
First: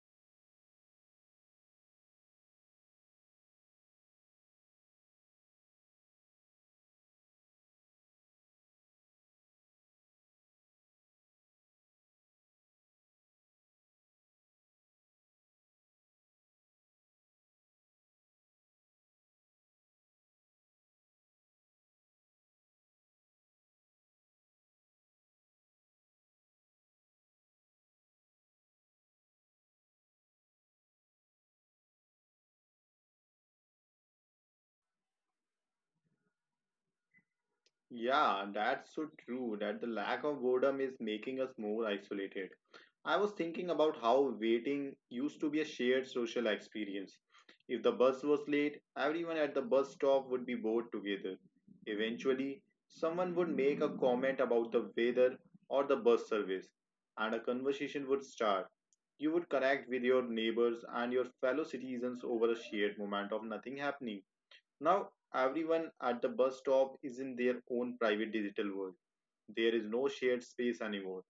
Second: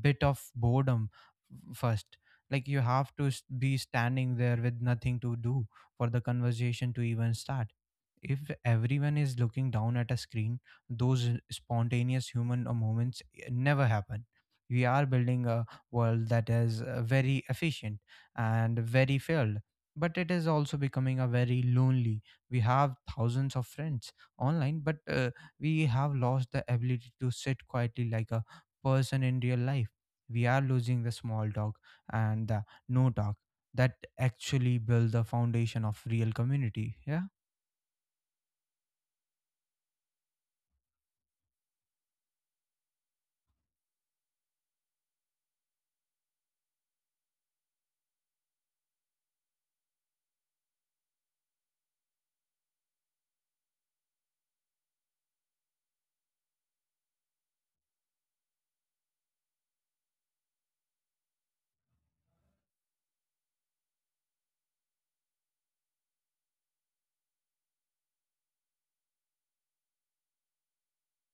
[SPEAKER 1] bit of boredom first. Like, you have to be standing there with nothing to do for the conversation to even start. If everyone is looking down at a screen, those spontaneous human moments never happen. We are building a world that is very efficient and very filled, but it is also becoming a very lonely. We have thousands of friends online, but we have lost the ability to sit quietly like a person in real life. We are losing the small talk and the no talk that actually build the foundation of real community. Yeah.
[SPEAKER 2] Yeah, that's so true that the lack of boredom is making us more isolated. I was thinking about how waiting used to be a shared social experience. If the bus was late, everyone at the bus stop would be bored together. Eventually, someone would make a comment about the weather or the bus service, and a conversation would start. You would connect with your neighbors and your fellow citizens over a shared moment of nothing happening. Now, everyone at the bus stop is in their own private digital world. There is no shared space anymore.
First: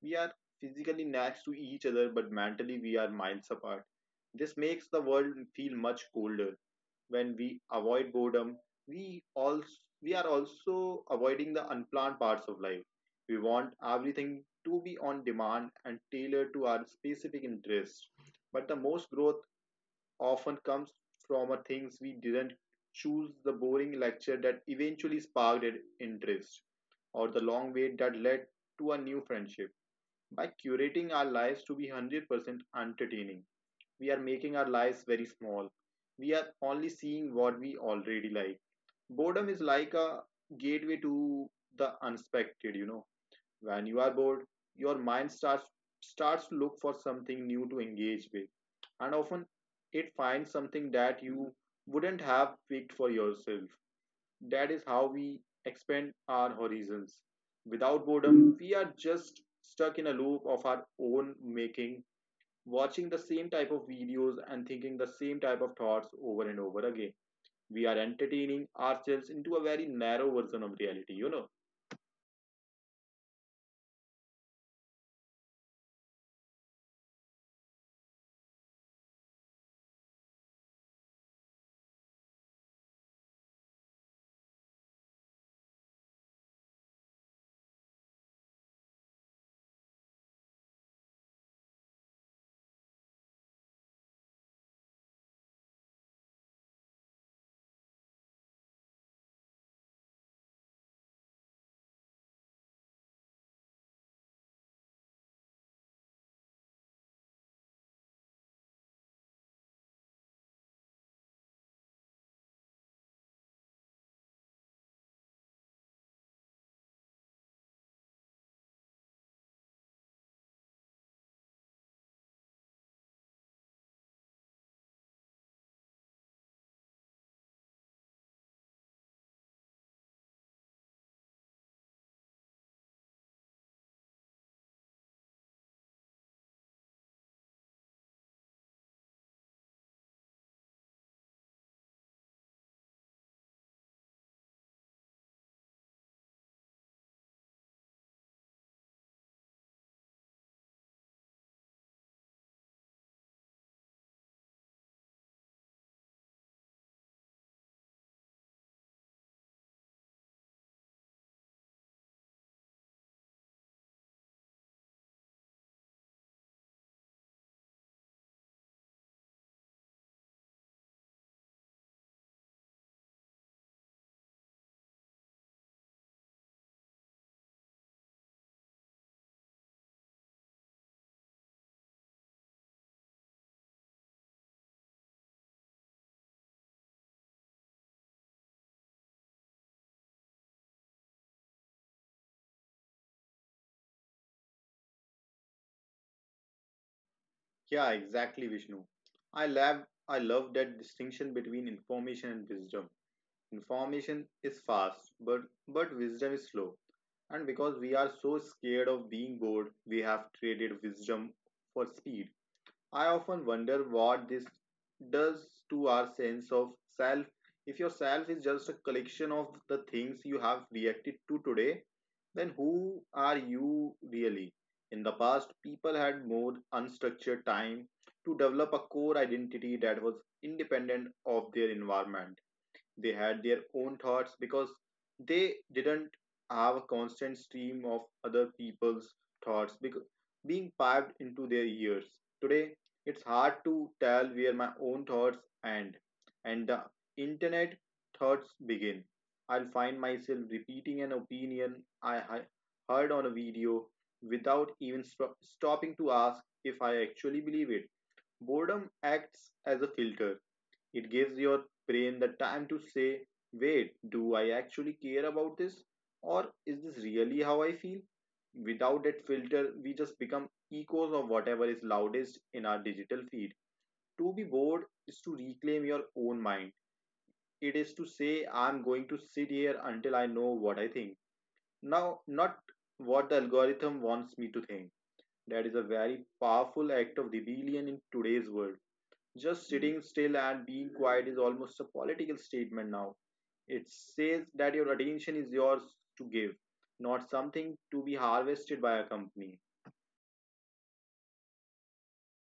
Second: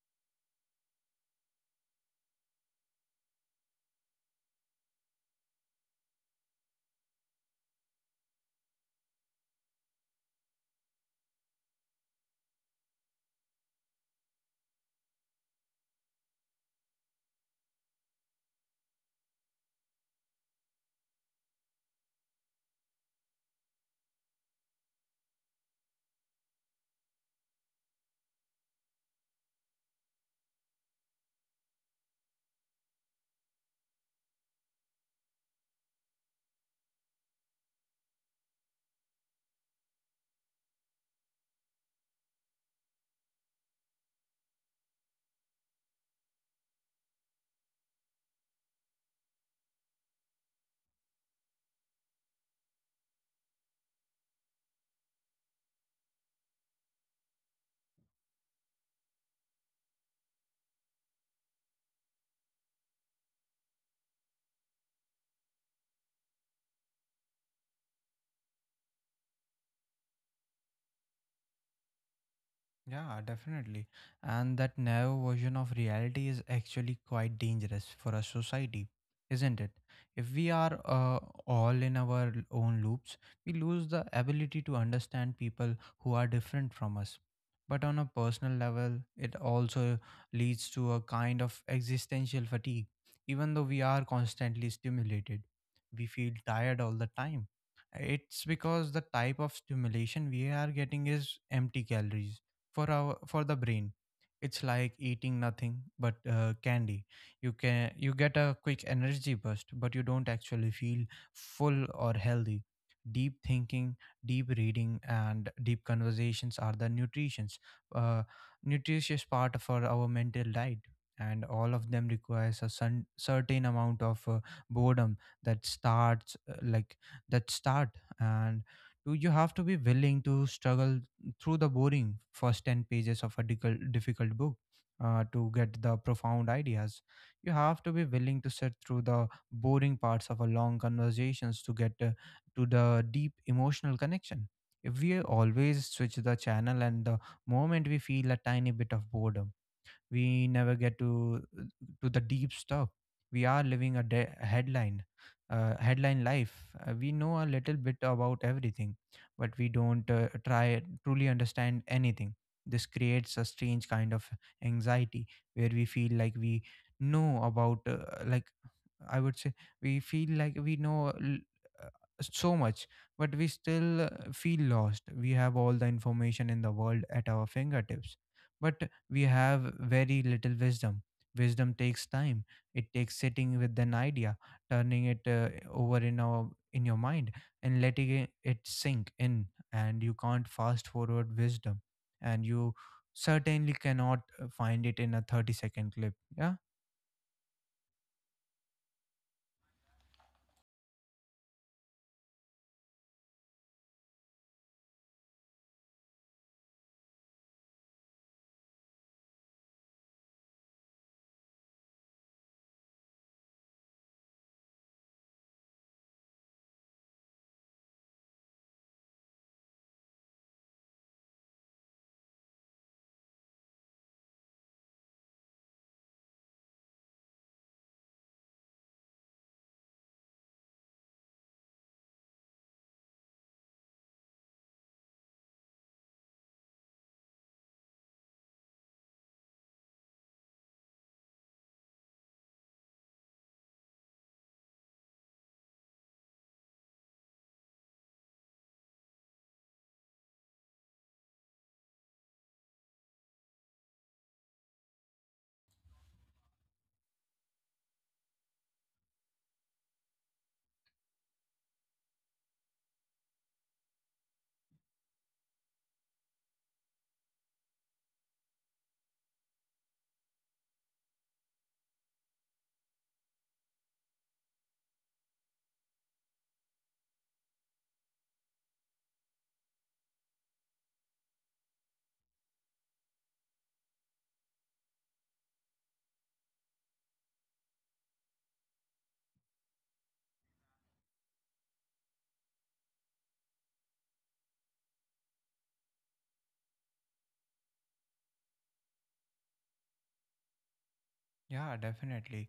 [SPEAKER 2] We are physically next to each other, but mentally we are miles apart. This makes the world feel much colder. When we avoid boredom, we also we are also avoiding the unplanned parts of life. We want everything to be on demand and tailored to our specific interests. But the most growth often comes from a things we didn't choose, the boring lecture that eventually sparked an interest, or the long wait that led to a new friendship. By curating our lives to be 100% entertaining, we are making our lives very small. We are only seeing what we already like. Boredom is like a gateway to the unexpected. When you are bored, your mind starts to look for something new to engage with, and often it finds something that you wouldn't have picked for yourself. That is how we expand our horizons. Without boredom, we are just stuck in a loop of our own making, watching the same type of videos and thinking the same type of thoughts over and over again. We are entertaining ourselves into a very narrow version of reality.
[SPEAKER 1] Yeah, definitely. And that narrow version of reality is actually quite dangerous for a society, isn't it? If we are all in our own loops, we lose the ability to understand people who are different from us. But on a personal level, it also leads to a kind of existential fatigue. Even though we are constantly stimulated, we feel tired all the time. It's because the type of stimulation we are getting is empty calories for the brain. It's like eating nothing but candy. You can you get a quick energy burst, but you don't actually feel full or healthy. Deep thinking, deep reading and deep conversations are the nutritions uh, nutritious part for our mental diet, and all of them requires a sun, certain amount of boredom that starts like that start and do you have to be willing to struggle through the boring first 10 pages of a difficult book to get the profound ideas. You have to be willing to sit through the boring parts of a long conversations to get to the deep emotional connection. If we always switch the channel and the moment we feel a tiny bit of boredom, we never get to the deep stuff. We are living a headline life. We know a little bit about everything, but we don't try truly understand anything. This creates a strange kind of anxiety where we feel like we know about like I would say we feel like we uh, so much, but we still feel lost. We have all the information in the world at our fingertips, but we have very little wisdom. Wisdom takes time. It takes sitting with an idea, turning it over in our in your mind, and letting it sink in. And you can't fast forward wisdom, and you certainly cannot find it in a 30 second clip yeah
[SPEAKER 2] Yeah, exactly, Vishnu. I love I love that distinction between information and wisdom. Information is fast, but wisdom is slow. And because we are so scared of being bored, we have traded wisdom for speed. I often wonder what this does to our sense of self. If your self is just a collection of the things you have reacted to today, then who are you really? In the past, people had more unstructured time to develop a core identity that was independent of their environment. They had their own thoughts because they didn't have a constant stream of other people's thoughts because being piped into their ears. Today, it's hard to tell where my own thoughts end and the internet thoughts begin. I'll find myself repeating an opinion I heard on a video without even stopping to ask if I actually believe it. Boredom acts as a filter. It gives your brain the time to say, wait, do I actually care about this? Or is this really how I feel? Without that filter, we just become echoes of whatever is loudest in our digital feed. To be bored is to reclaim your own mind. It is to say, I'm going to sit here until I know what I think. Now, not what the algorithm wants me to think. That is a very powerful act of rebellion in today's world. Just sitting still and being quiet is almost a political statement now. It says that your attention is yours to give, not something to be harvested by a company.
[SPEAKER 1] Yeah, definitely.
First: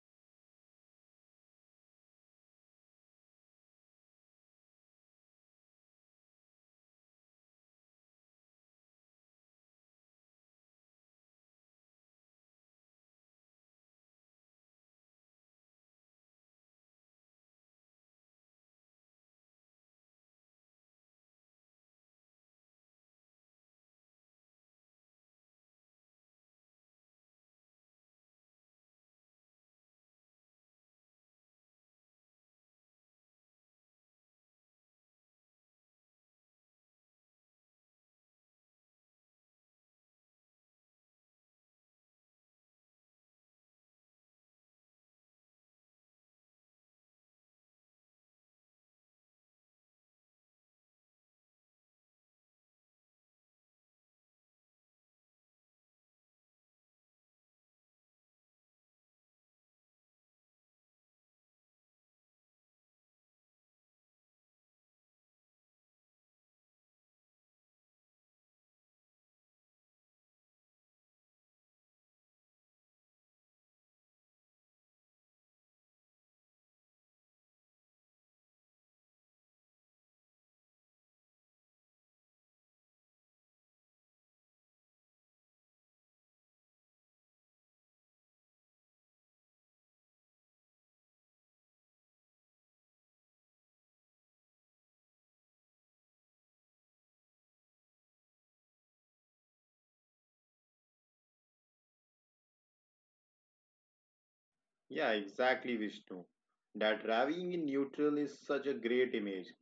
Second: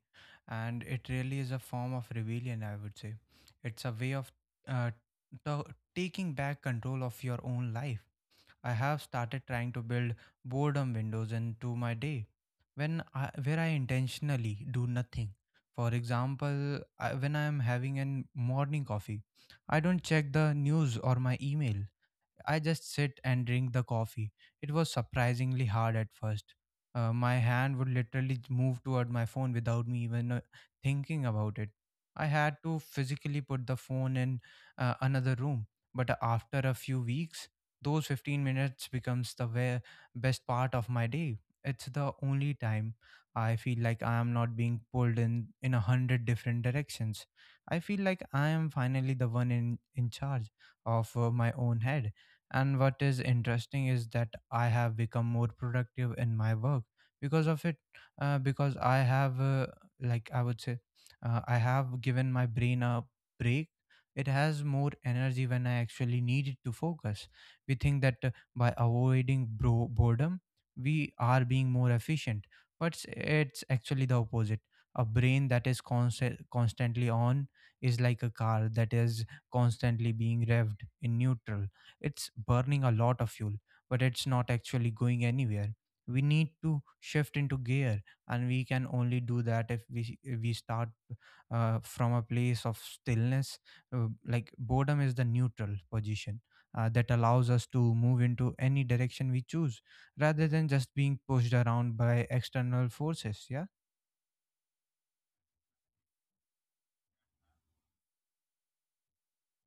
[SPEAKER 1] And it really is a form of rebellion, I would say. It's a way of uh, to- taking back control of your own life. I have started trying to build boredom windows into my day where I intentionally do nothing. For example, when I am having a morning coffee, I don't check the news or my email. I just sit and drink the coffee. It was surprisingly hard at first. My hand would literally move toward my phone without me even thinking about it. I had to physically put the phone in another room. But after a few weeks, those 15 minutes becomes the best part of my day. It's the only time I feel like I am not being pulled in a hundred different directions. I feel like I am finally the one in charge of my own head, and what is interesting is that I have become more productive in my work because of it, because I have, like, I would say, I have given my brain a break. It has more energy when I actually need it to focus. We think that by avoiding boredom, we are being more efficient, but it's actually the opposite. A brain that is constantly on is like a car that is constantly being revved in neutral. It's burning a lot of fuel, but it's not actually going anywhere. We need to shift into gear, and we can only do that if we start from a place of stillness. Like boredom is the neutral position that allows us to move into any direction we choose, rather than just being pushed around by external forces. Yeah.
[SPEAKER 2] Yeah, exactly, Vishnu. That driving in neutral is such a great image.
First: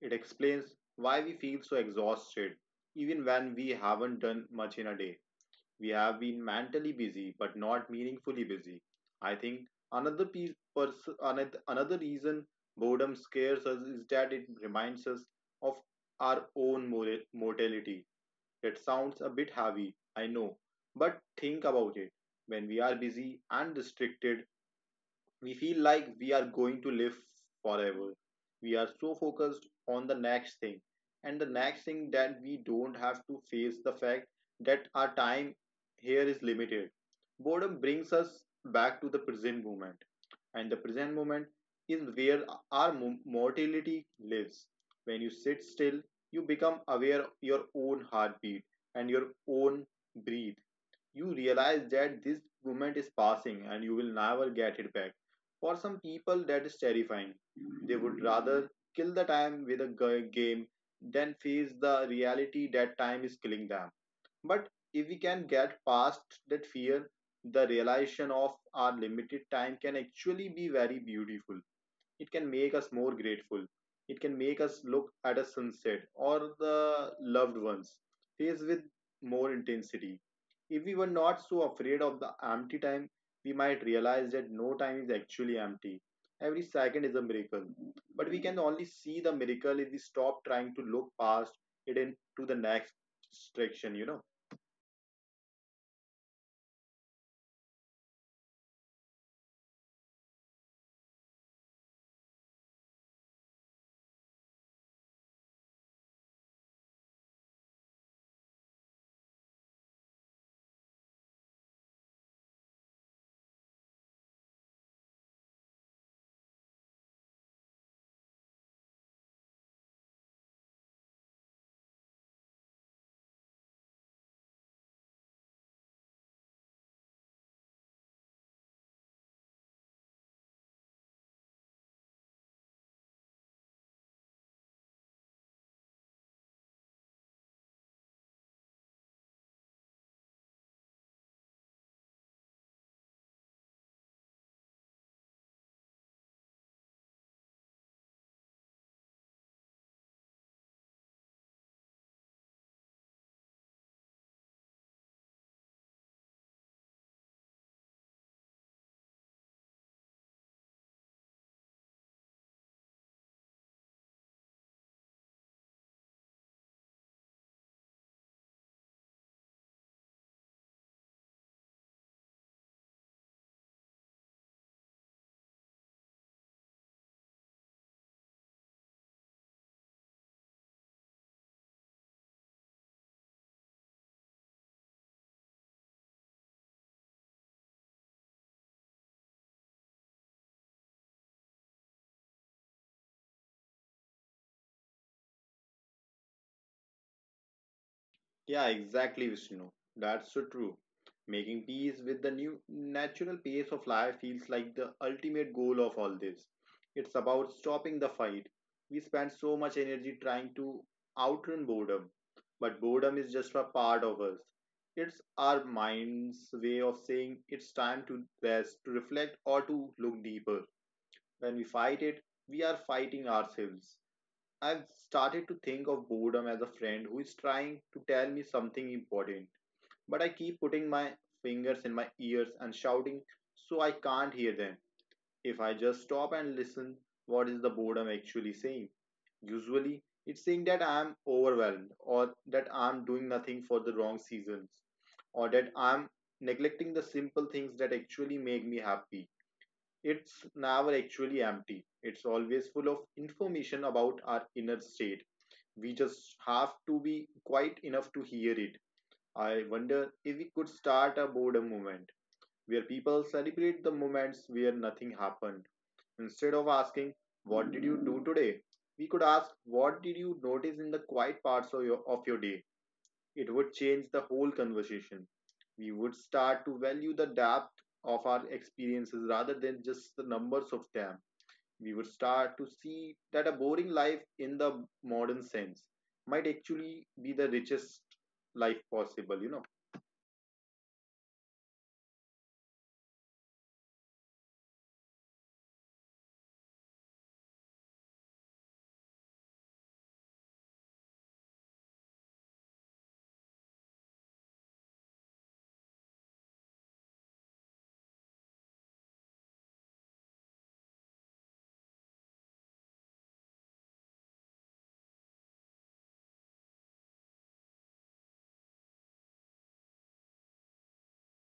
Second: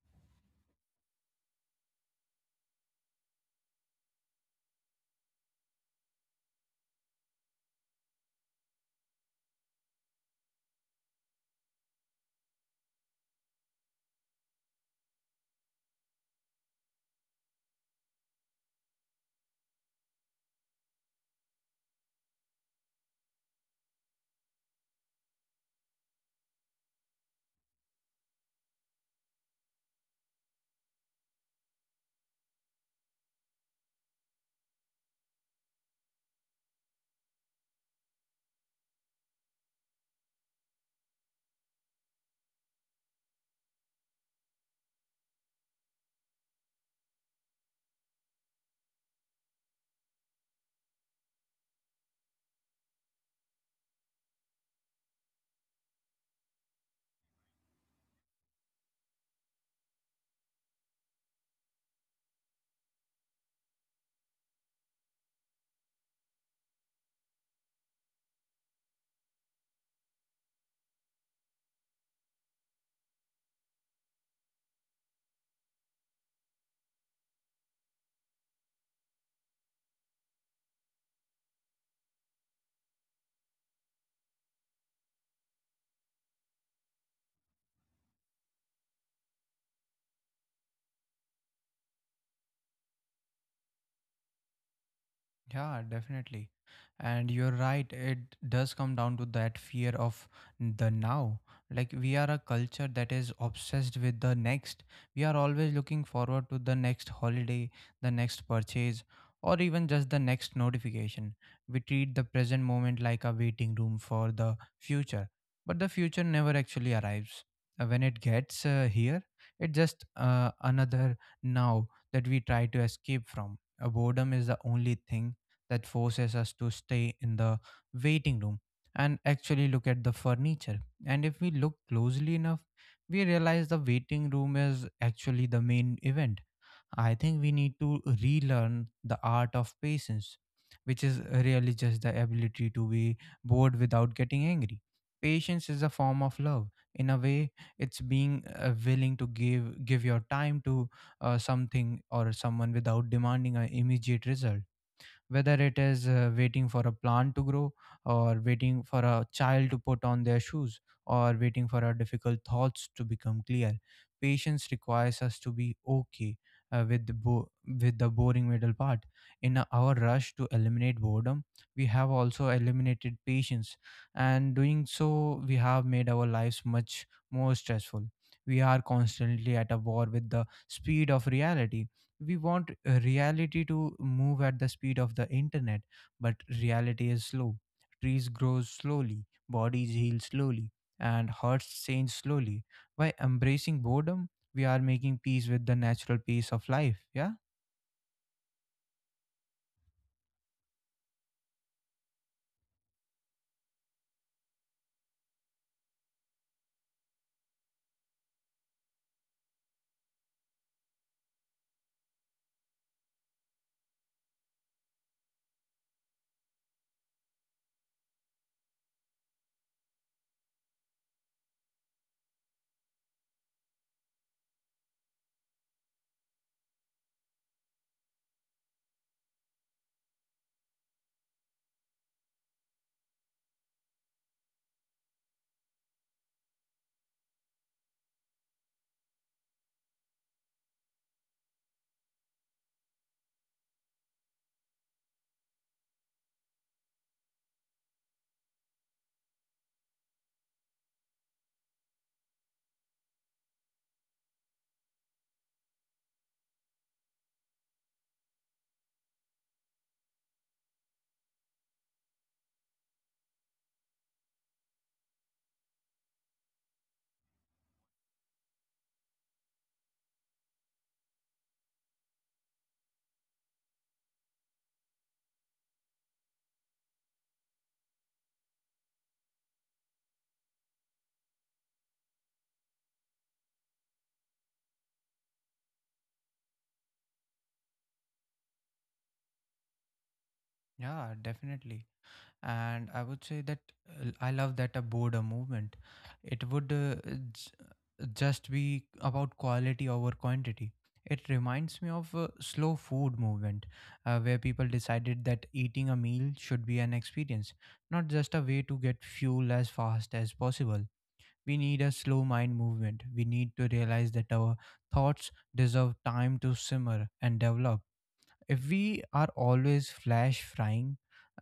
[SPEAKER 2] It explains why we feel so exhausted, even when we haven't done much in a day. We have been mentally busy, but not meaningfully busy. I think another piece, pers- anoth- another reason boredom scares us is that it reminds us of our own mortality. That sounds a bit heavy, I know, but think about it. When we are busy and restricted, we feel like we are going to live forever. We are so focused on the next thing and the next thing that we don't have to face the fact that our time here is limited. Boredom brings us back to the present moment, and the present moment is where our mortality lives. When you sit still, you become aware of your own heartbeat and your own breathe. You realize that this moment is passing and you will never get it back. For some people, that is terrifying. They would rather kill the time with a game than face the reality that time is killing them. But if we can get past that fear, the realization of our limited time can actually be very beautiful. It can make us more grateful. It can make us look at a sunset or the loved ones face with more intensity. If we were not so afraid of the empty time, we might realize that no time is actually empty. Every second is a miracle, but we can only see the miracle if we stop trying to look past it into the next distraction.
[SPEAKER 1] Yeah, definitely. And you're right, it does come down to that fear of the now. Like, we are a culture that is obsessed with the next. We are always looking forward to the next holiday, the next purchase, or even just the next notification. We treat the present moment like a waiting room for the future. But the future never actually arrives. When it gets here, it's just another now that we try to escape from. Boredom is the only thing that forces us to stay in the waiting room and actually look at the furniture. And if we look closely enough, we realize the waiting room is actually the main event. I think we need to relearn the art of patience, which is really just the ability to be bored without getting angry. Patience is a form of love. In a way, it's being willing to give your time to something or someone without demanding an immediate result, whether it is waiting for a plant to grow, or waiting for a child to put on their shoes, or waiting for our difficult thoughts to become clear. Patience requires us to be okay uh, with the bo- with the boring middle part. In our rush to eliminate boredom, we have also eliminated patience, and doing so we have made our lives much more stressful. We are constantly at a war with the speed of reality. We want reality to move at the speed of the internet, but reality is slow. Trees grow slowly, bodies heal slowly, and hearts change slowly. By embracing boredom, we are making peace with the natural pace of life. Yeah.
[SPEAKER 2] Yeah, exactly, Vishnu. That's so true. Making peace with the new natural pace of life feels like the ultimate goal of all this. It's about stopping the fight. We spend so much energy trying to outrun boredom, but boredom is just a part of us. It's our mind's way of saying it's time to rest, to reflect, or to look deeper. When we fight it, we are fighting ourselves. I've started to think of boredom as a friend who is trying to tell me something important, but I keep putting my fingers in my ears and shouting so I can't hear them. If I just stop and listen, what is the boredom actually saying? Usually, it's saying that I'm overwhelmed, or that I'm doing nothing for the wrong seasons, or that I'm neglecting the simple things that actually make me happy. It's never actually empty. It's always full of information about our inner state. We just have to be quiet enough to hear it. I wonder if we could start a boredom movement where people celebrate the moments where nothing happened. Instead of asking, what did you do today? We could ask, what did you notice in the quiet parts of your day? It would change the whole conversation. We would start to value the depth of our experiences rather than just the numbers of them. We would start to see that a boring life in the modern sense might actually be the richest life possible.
[SPEAKER 1] Yeah, definitely. And I would say that, I love that a boredom movement, it would j- just be about quality over quantity. It reminds me of a slow food movement, where people decided that eating a meal should be an experience, not just a way to get fuel as fast as possible. We need a slow mind movement. We need to realize that our thoughts deserve time to simmer and develop. If we are always flash frying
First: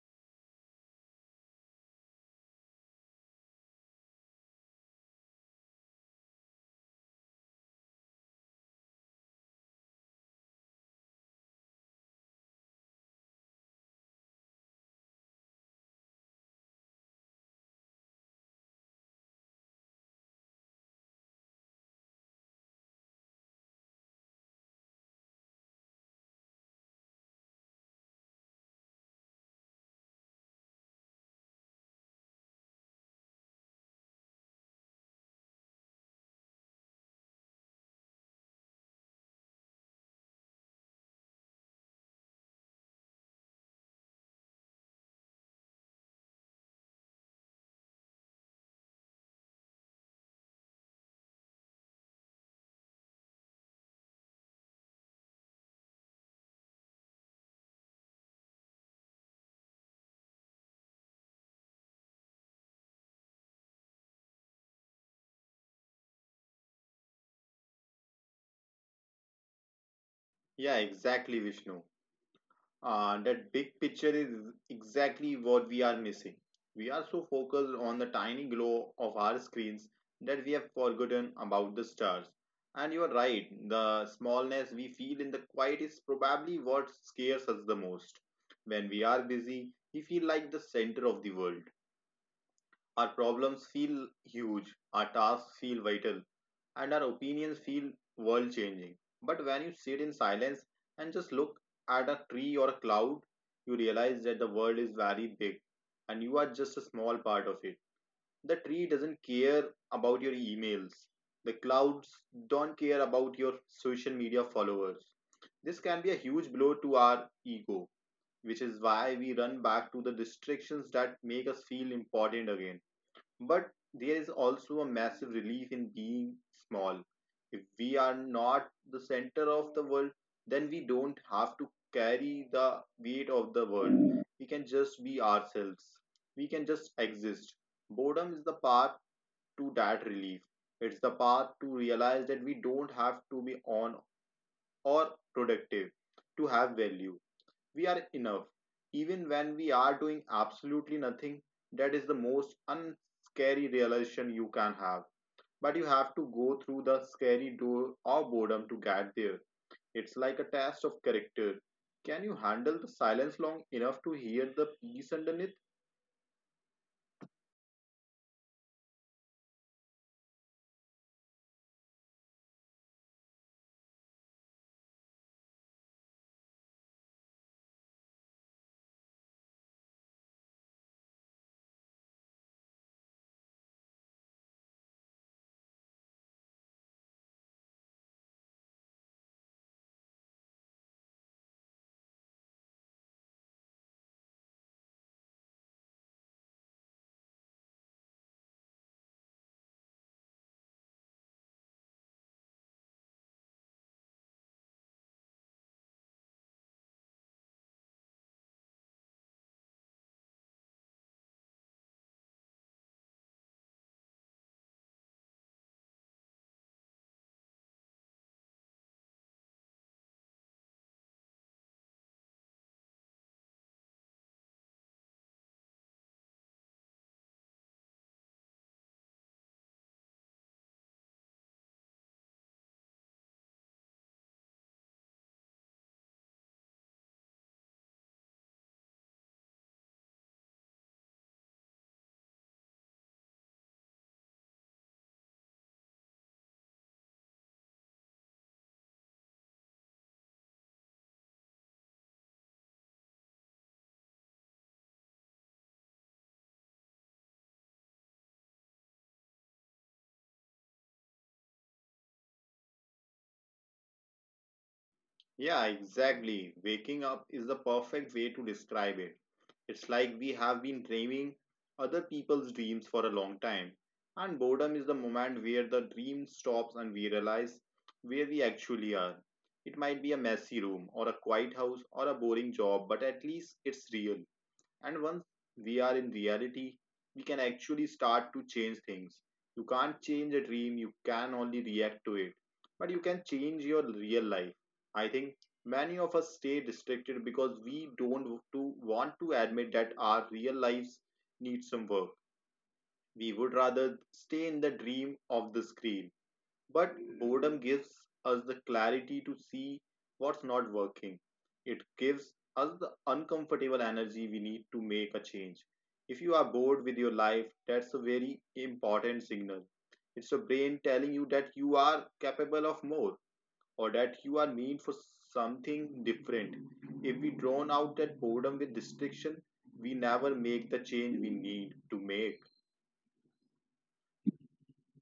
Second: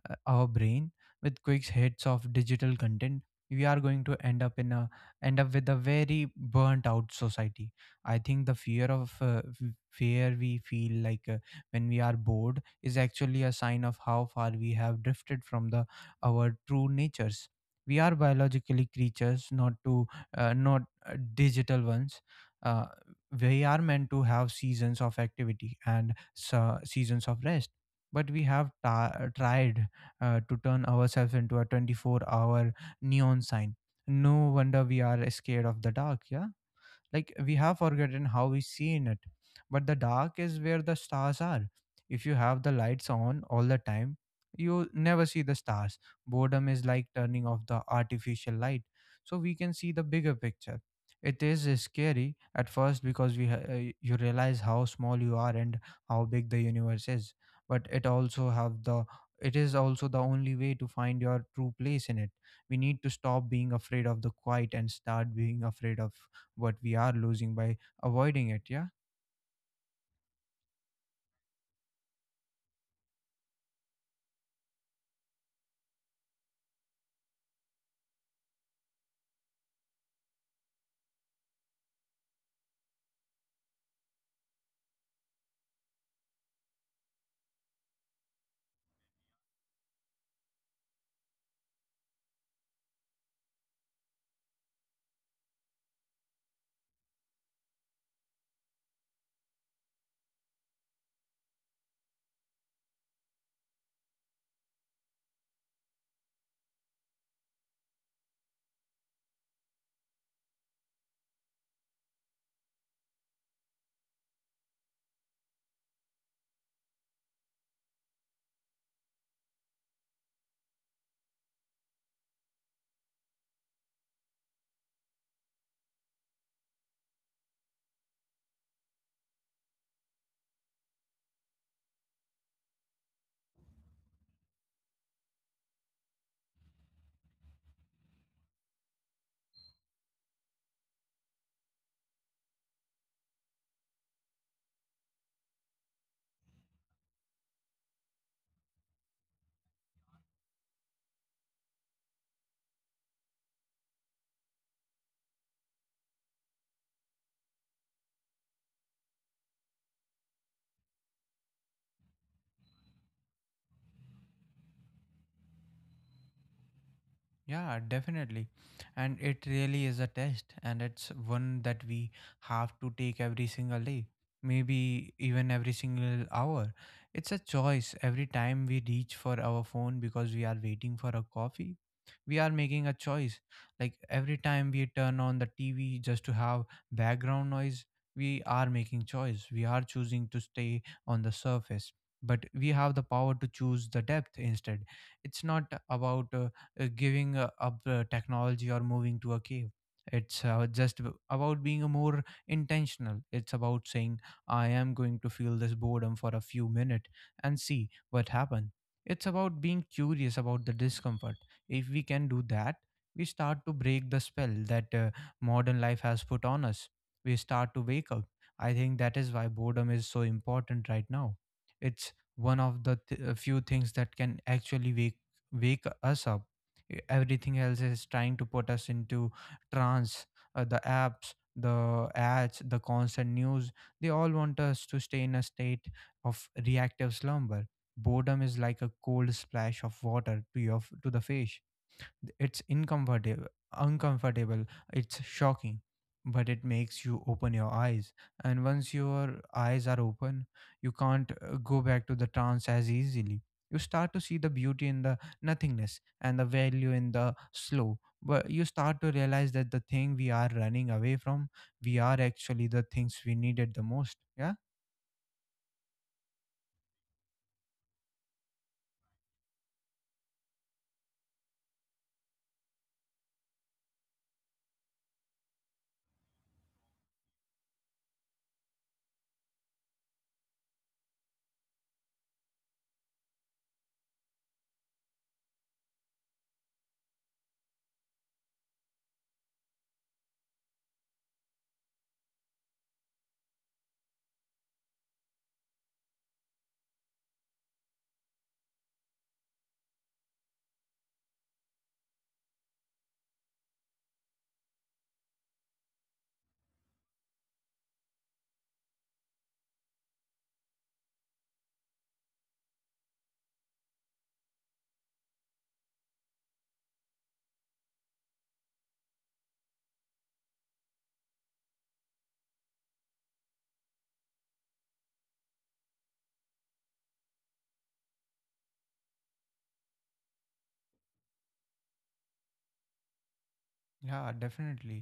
[SPEAKER 1] our brain with quick hits of digital content, we are going to end up with a very burnt out society. I think the fear we feel when we are bored is actually a sign of how far we have drifted from the our true natures. We are biologically creatures, not digital ones. Uh, we are meant to have seasons of activity and seasons of rest. But we have tried to turn ourselves into a 24-hour neon sign. No wonder we are scared of the dark, yeah? Like we have forgotten how we see in it. But the dark is where the stars are. If you have the lights on all the time, you never see the stars. Boredom is like turning off the artificial light so we can see the bigger picture. It is scary at first because you realize how small you are and how big the universe is. But it is also the only way to find your true place in it. We need to stop being afraid of the quiet and start being afraid of what we are losing by avoiding it. Yeah.
[SPEAKER 2] Yeah, exactly, Vishnu. That big picture is exactly what we are missing. We are so focused on the tiny glow of our screens that we have forgotten about the stars. And you are right, the smallness we feel in the quiet is probably what scares us the most. When we are busy, we feel like the center of the world. Our problems feel huge, our tasks feel vital, and our opinions feel world changing. But when you sit in silence and just look at a tree or a cloud, you realize that the world is very big and you are just a small part of it. The tree doesn't care about your emails, the clouds don't care about your social media followers. This can be a huge blow to our ego, which is why we run back to the distractions that make us feel important again. But there is also a massive relief in being small. If we are not the center of the world, then we don't have to carry the weight of the world. We can just be ourselves. We can just exist. Boredom is the path to that relief. It's the path to realize that we don't have to be on or productive to have value. We are enough even when we are doing absolutely nothing. That is the most unscary realization you can have, but you have to go through the scary door of boredom to get there. It's like a test of character. Can you handle the silence long enough to hear the peace underneath?
[SPEAKER 1] Yeah, definitely. And it really is a test, and it's one that we have to take every single day, maybe even every single hour. It's a choice every time we reach for our phone because we are waiting for a coffee. We are making a choice. Like every time we turn on the TV just to have background noise, we are making choice. We are choosing to stay on the surface, but we have the power to choose the depth instead. It's not about giving up technology or moving to a cave. It's about being a more intentional. It's about saying, I am going to feel this boredom for a few minutes and see what happens. It's about being curious about the discomfort. If we can do that, we start to break the spell that modern life has put on us. We start to wake up. I think that is why boredom is so important right now. It's one of the few things that can actually wake us up. Everything else is trying to put us into trance. The apps, the ads, the constant news, they all want us to stay in a state of reactive slumber. Boredom is like a cold splash of water to your to the face. It's uncomfortable. It's shocking, but it makes you open your eyes. And once your eyes are open, you can't go back to the trance as easily. You start to see the beauty in the nothingness and the value in the slow. But you start to realize that the thing we are running away from, we are actually the things we needed the most. Yeah.
[SPEAKER 2] Yeah, exactly. Waking up is the perfect way to describe it. It's like we have been dreaming other people's dreams for a long time. And boredom is the moment where the dream stops and we realize where we actually are. It might be a messy room, or a quiet house, or a boring job, but at least it's real. And once we are in reality, we can actually start to change things. You can't change a dream, you can only react to it. But you can change your real life. I think many of us stay distracted because we don't to want to admit that our real lives need some work. We would rather stay in the dream of the screen. But boredom gives us the clarity to see what's not working. It gives us the uncomfortable energy we need to make a change. If you are bored with your life, that's a very important signal. It's your brain telling you that you are capable of more or that you are meant for something different. If we drown out that boredom with restriction, we never make the change we need to make.
[SPEAKER 1] Yeah, definitely.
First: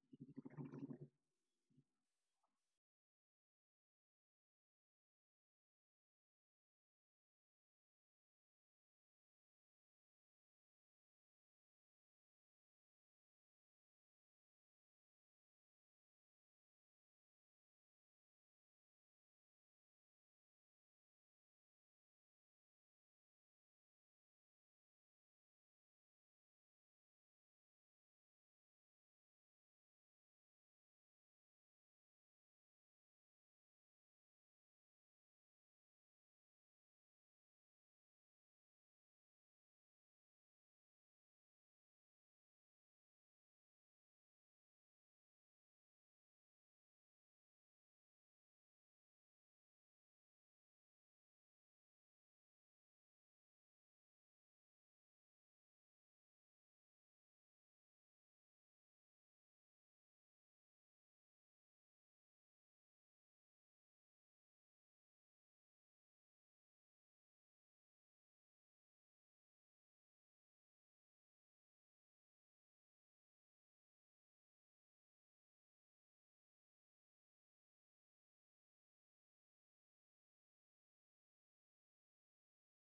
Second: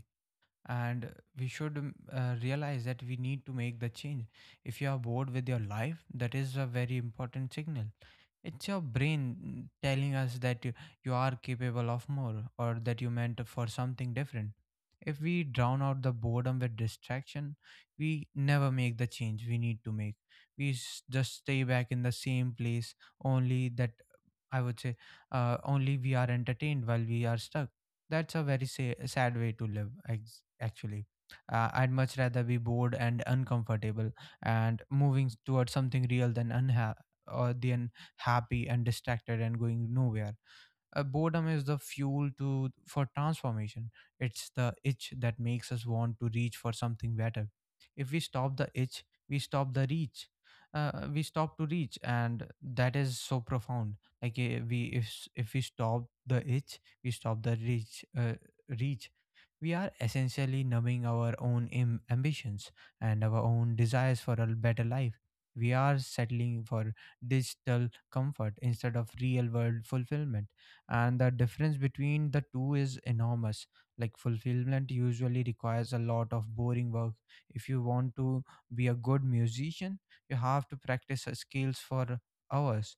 [SPEAKER 1] And we should realize that we need to make the change. If you are bored with your life, that is a very important signal. It's your brain telling us that you are capable of more, or that you meant for something different. If we drown out the boredom with distraction, we never make the change we need to make. We just stay back in the same place, only that, I would say, only we are entertained while we are stuck. That's a very sad way to live, actually. I'd much rather be bored and uncomfortable and moving towards something real than unha- or than happy and distracted and going nowhere. Boredom is the fuel to for transformation. It's the itch that makes us want to reach for something better. If we stop the itch, we stop the reach. We stop to reach, and that is so profound. If if we stop the itch, we stop the reach. We are essentially numbing our own ambitions and our own desires for a better life. We are settling for digital comfort instead of real world fulfillment, and the difference between the two is enormous. Like, fulfillment usually requires a lot of boring work. If you want to be a good musician, you have to practice skills for hours.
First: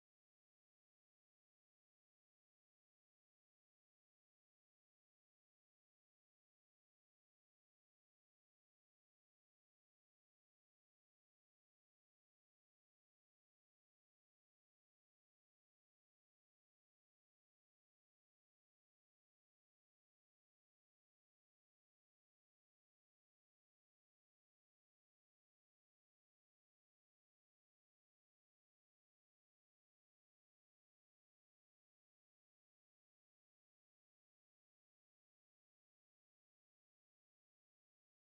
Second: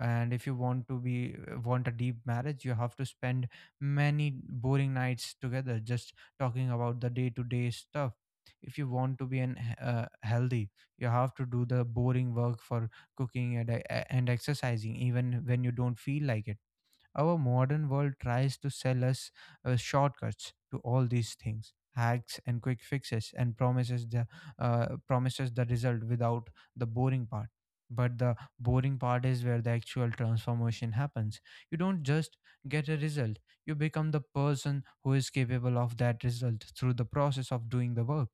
[SPEAKER 1] And if you want to be want a deep marriage, you have to spend many boring nights together just talking about the day to day stuff. If you want to be an healthy, you have to do the boring work for cooking and and exercising even when you don't feel like it. Our modern world tries to sell us shortcuts to all these things, hacks and quick fixes, and promises the result without the boring part. But the boring part is where the actual transformation happens. You don't just get a result; you become the person who is capable of that result through the process of doing the work.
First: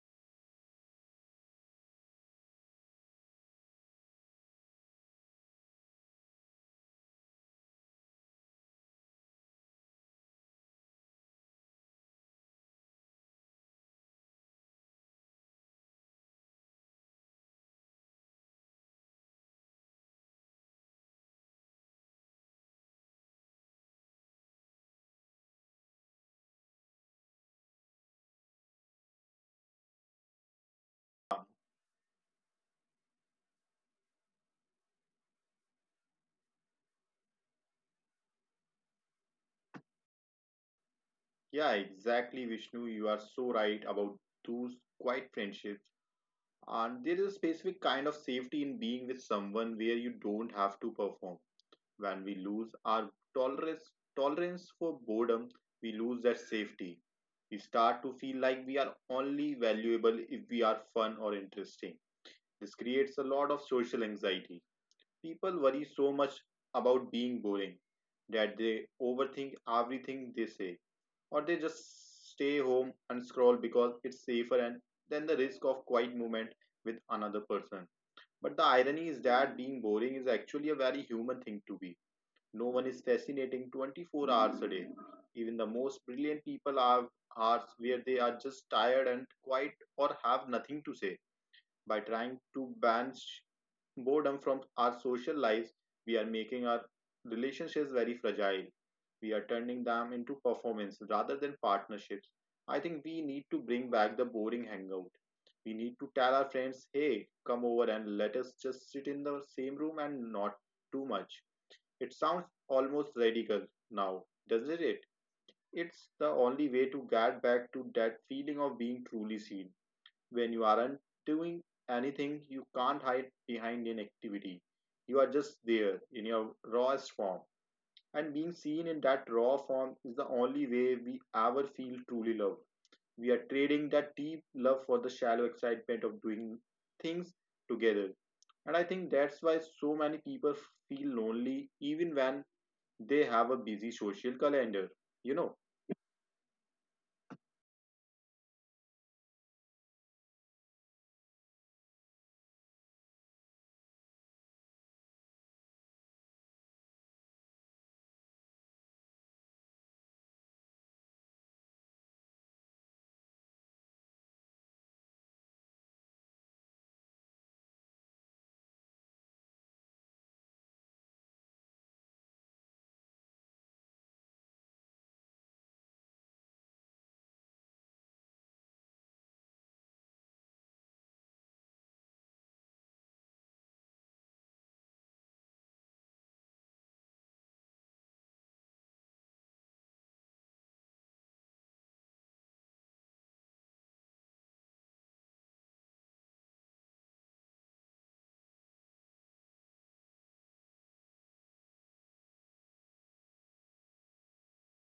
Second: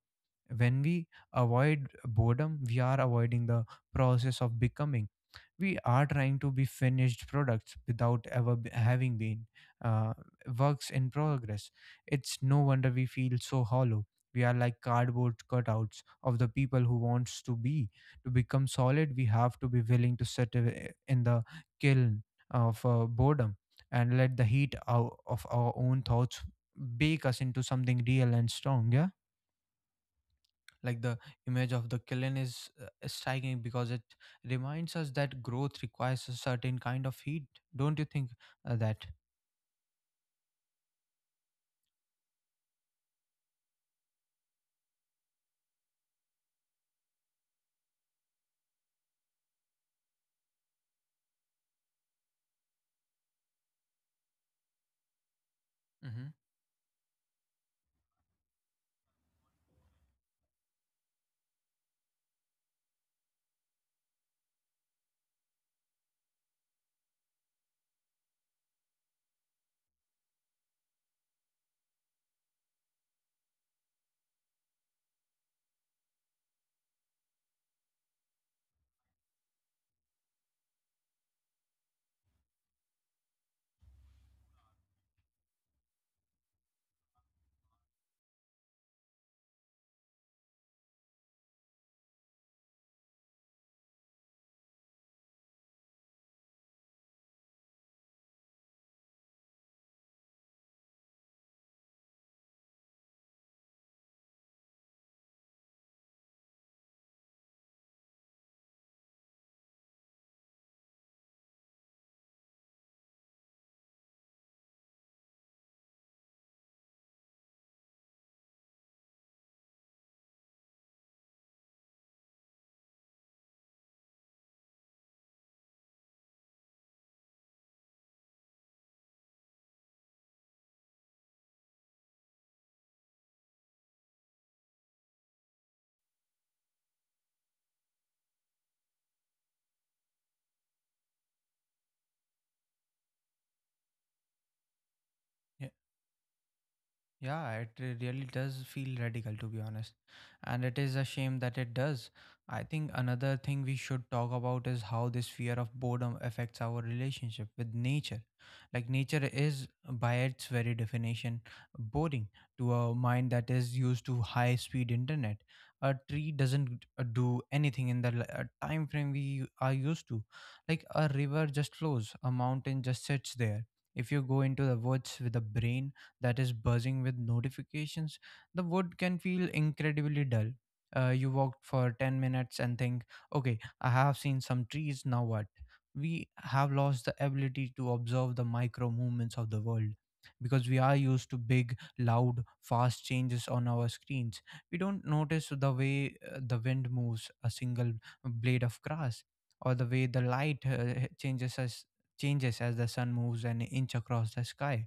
[SPEAKER 1] When we avoid boredom, we are avoiding the process of becoming. We are trying to be finished products without ever having been uh, works in progress. It's no wonder we feel so hollow. We are like cardboard cutouts of the people who wants to be. To become solid, we have to be willing to sit in the kiln of boredom, and let the heat out of our own thoughts bake us into something real and strong. Yeah, like the image of the kiln is striking, because it reminds us that growth requires a certain kind of heat, don't you think? That
[SPEAKER 2] Yeah, exactly, Vishnu. You are so right about those quiet friendships. And there is a specific kind of safety in being with someone where you don't have to perform. When we lose our tolerance tolerance for boredom, we lose
[SPEAKER 1] Hmm.
[SPEAKER 2] that safety. We start to feel like we are only valuable if we are fun or interesting. This creates a lot of social anxiety. People worry so much about being boring that they overthink everything they say or they just stay home and scroll because it's safer and then the risk of quiet movement with another person. But the irony is that being boring is actually a very human thing to be. No one is fascinating 24 hours a day. Even the most brilliant people have hours where they are just tired and quiet or have nothing to say. By trying to ban boredom from our social lives, we are making our relationships very fragile. We are turning them into performance rather than partnerships. I think we need to bring back the boring hangout. We need to tell our friends, hey, come over and let us just sit in the same room and not too much. It sounds almost radical now, doesn't it? It's the only way to get back to that feeling of being truly seen. When you aren't doing anything, you can't hide behind inactivity. You are just there in your rawest form. And being seen in that raw form is the only way we ever feel truly loved. We are trading that deep love for the shallow excitement of doing things together. And I think that's why so many people feel lonely even when they have a busy social calendar. You know,
[SPEAKER 1] Yeah, it really does feel radical, to be honest. And it is a shame that it does. I think another thing we should talk about is how this fear of boredom affects our relationship with nature. Like, nature is, by its very definition, boring to a mind that is used to high speed internet. A tree doesn't do anything in the time frame we are used to. Like, a river just flows, a mountain just sits there. If you go into the woods with a brain that is buzzing with notifications, the wood can feel incredibly dull. You walk for 10 minutes and think, okay, I have seen some trees, now what? We have lost the ability to observe the micro movements of the world because we are used to big, loud, fast changes on our screens. We don't notice the way the wind moves a single blade of grass, or the way the light changes as the sun moves an inch across the sky.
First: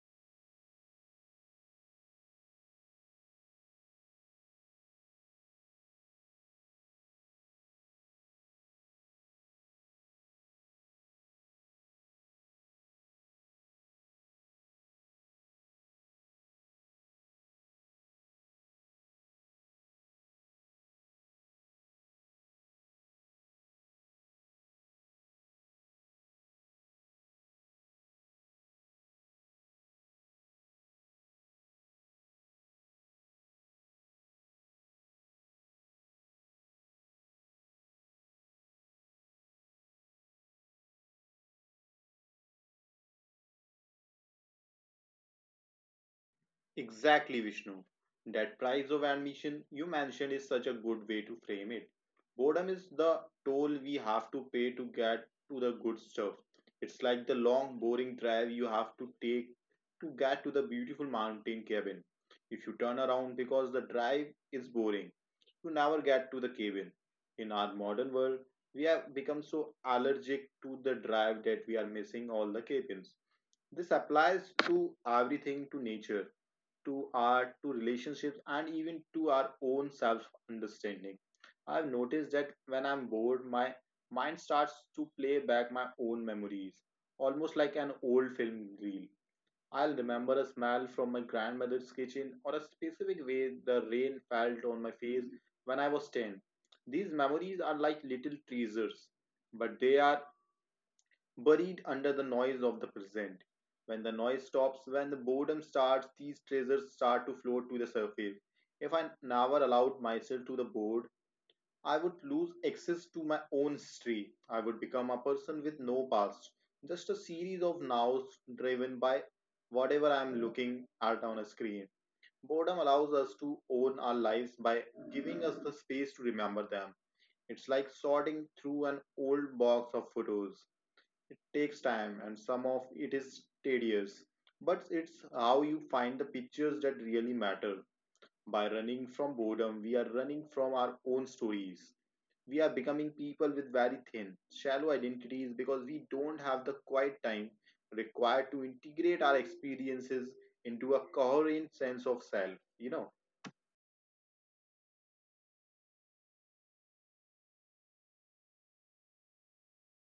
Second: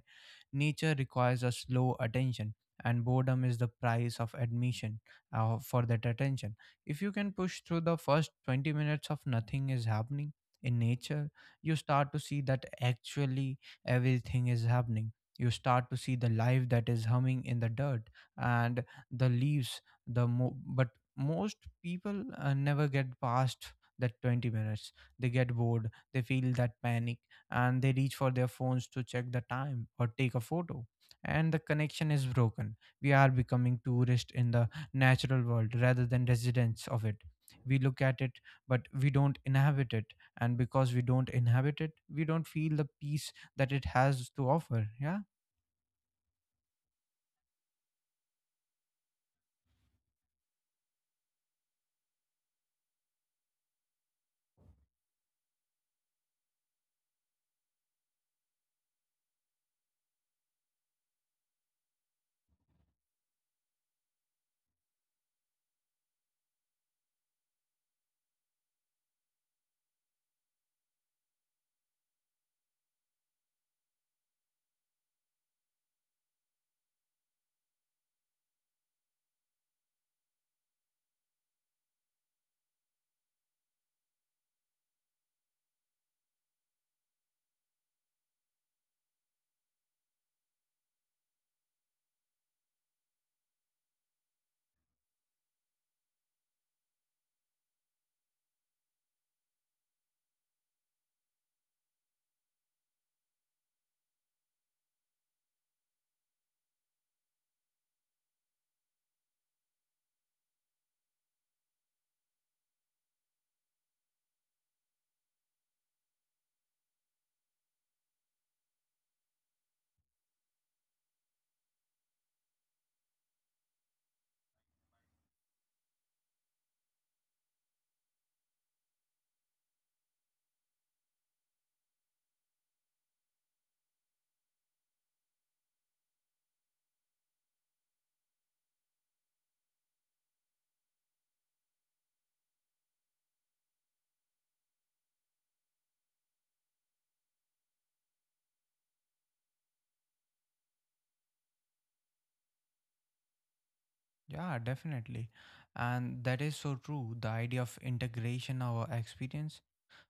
[SPEAKER 1] Nature requires a slow attention, and boredom is the price of admission for that attention. If you can push through the first 20 minutes of nothing is happening in nature, you start to see that actually everything is happening. You start to see the life that is humming in the dirt and the leaves. But most people never get past that 20 minutes. They get bored. They feel that panic, and they reach for their phones to check the time or take a photo, and the connection is broken. We are becoming tourists in the natural world rather than residents of it. We look at it, but we don't inhabit it. And because we don't inhabit it, we don't feel the peace that it has to offer. Yeah,
[SPEAKER 2] Exactly, Vishnu. That price of admission you mentioned is such a good way to frame it. Boredom is the toll we have to pay to get to the good stuff. It's like the long, boring drive you have to take to get to the beautiful mountain cabin. If you turn around because the drive is boring, you never get to the cabin. In our modern world, we have become so allergic to the drive that we are missing all the cabins. This applies to everything to nature to art, to relationships, and even to our own self understanding. I've noticed that when I'm bored, my mind starts to play back my own memories, almost like an old film reel. I'll remember a smell from my grandmother's kitchen or a specific way the rain felt on my face when I was 10. These memories are like little treasures, but they are buried under the noise of the present. When the noise stops, when the boredom starts, these treasures start to float to the surface. If I never allowed myself to the board, I would lose access to my own history. I would become a person with no past, just a series of nows driven by whatever I am looking at on a screen. Boredom allows us to own our lives by giving us the space to remember them. It's like sorting through an old box of photos. It takes time and some of it is tedious, but it's how you find the pictures that really matter. By running from boredom, we are running from our own stories. We are becoming people with very thin, shallow identities because we don't have the quiet time required to integrate our experiences into a coherent sense of self.
[SPEAKER 1] yeah, definitely. And that is so true, the idea of integration our experience.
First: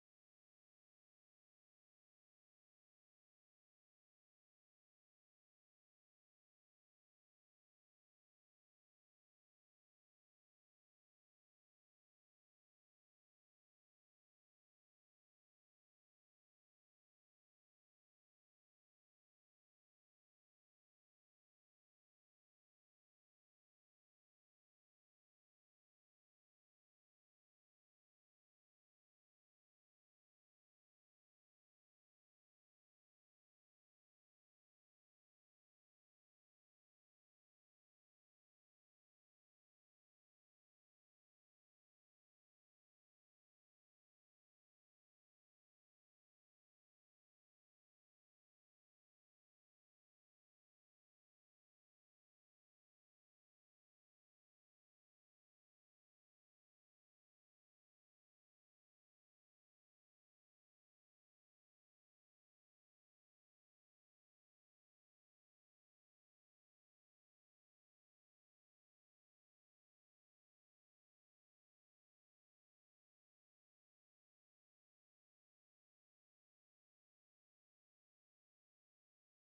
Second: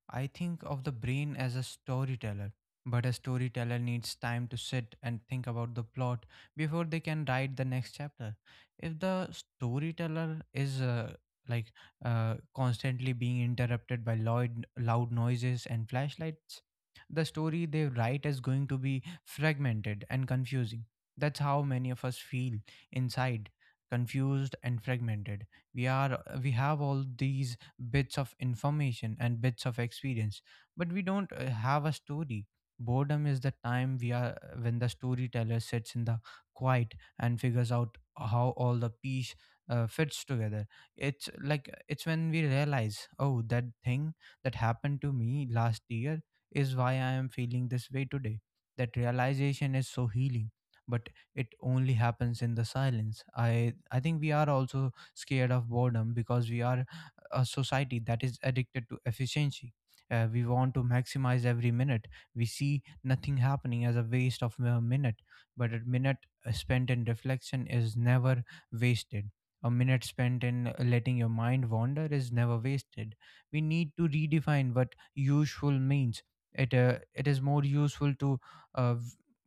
[SPEAKER 1] I think of the brain as a storyteller, but a storyteller needs time to sit and think about the plot before they can write the next chapter. If the storyteller is like constantly being interrupted by loud, loud noises and flashlights, the story they write is going to be fragmented and confusing. That's how many of us feel inside, confused and fragmented. We have all these bits of information and bits of experience, but we don't have a story. Boredom is the time we are when the storyteller sits in the quiet and figures out how all the piece fits together. It's like it's when we realize, oh, that thing that happened to me last year is why I am feeling this way today. That realization is so healing, but it only happens in the silence. I think we are also scared of boredom because we are a society that is addicted to efficiency. We want to maximize every minute. We see nothing happening as a waste of a minute, but a minute spent in reflection is never wasted. A minute spent in letting your mind wander is never wasted. We need to redefine what useful means. It it is more useful to uh, v-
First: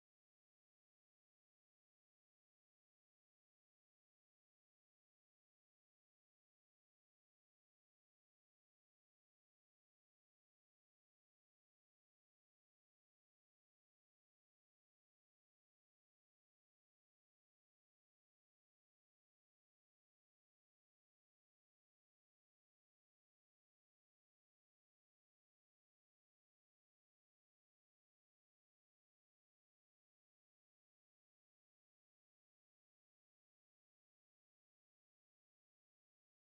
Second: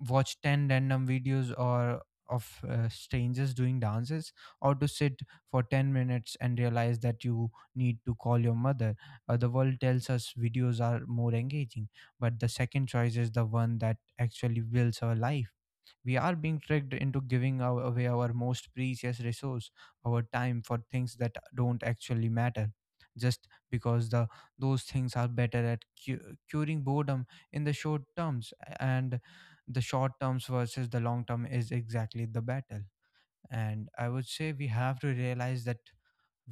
[SPEAKER 1] watch 10 random videos or of strangers doing dances, or to sit for 10 minutes and realize that you need to call your mother. The world tells us videos are more engaging, but the second choice is the one that actually builds our life. We are being tricked into giving away our most precious resource, our time, for things that don't actually matter, just because the those things are better at curing boredom in the short terms. And the short terms versus the long term is exactly the battle. And I would say we have to realize that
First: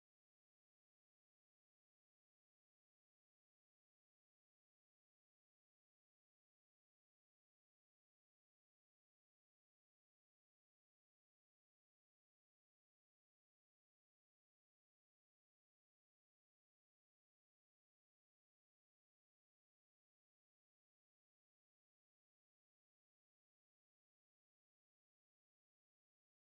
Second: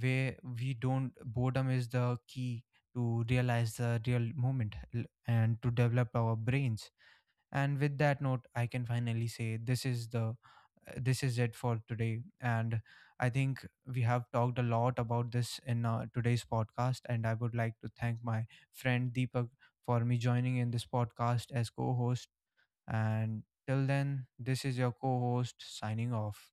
[SPEAKER 1] where we don't, boredom is the key to realize the real moment and to develop our brains. And with that note, I can finally say, this is the this is it for today. And I think we have talked a lot about this in today's podcast, and I would like to thank my friend Deepak for me joining in this podcast as co-host. And till then, this is your co-host signing off.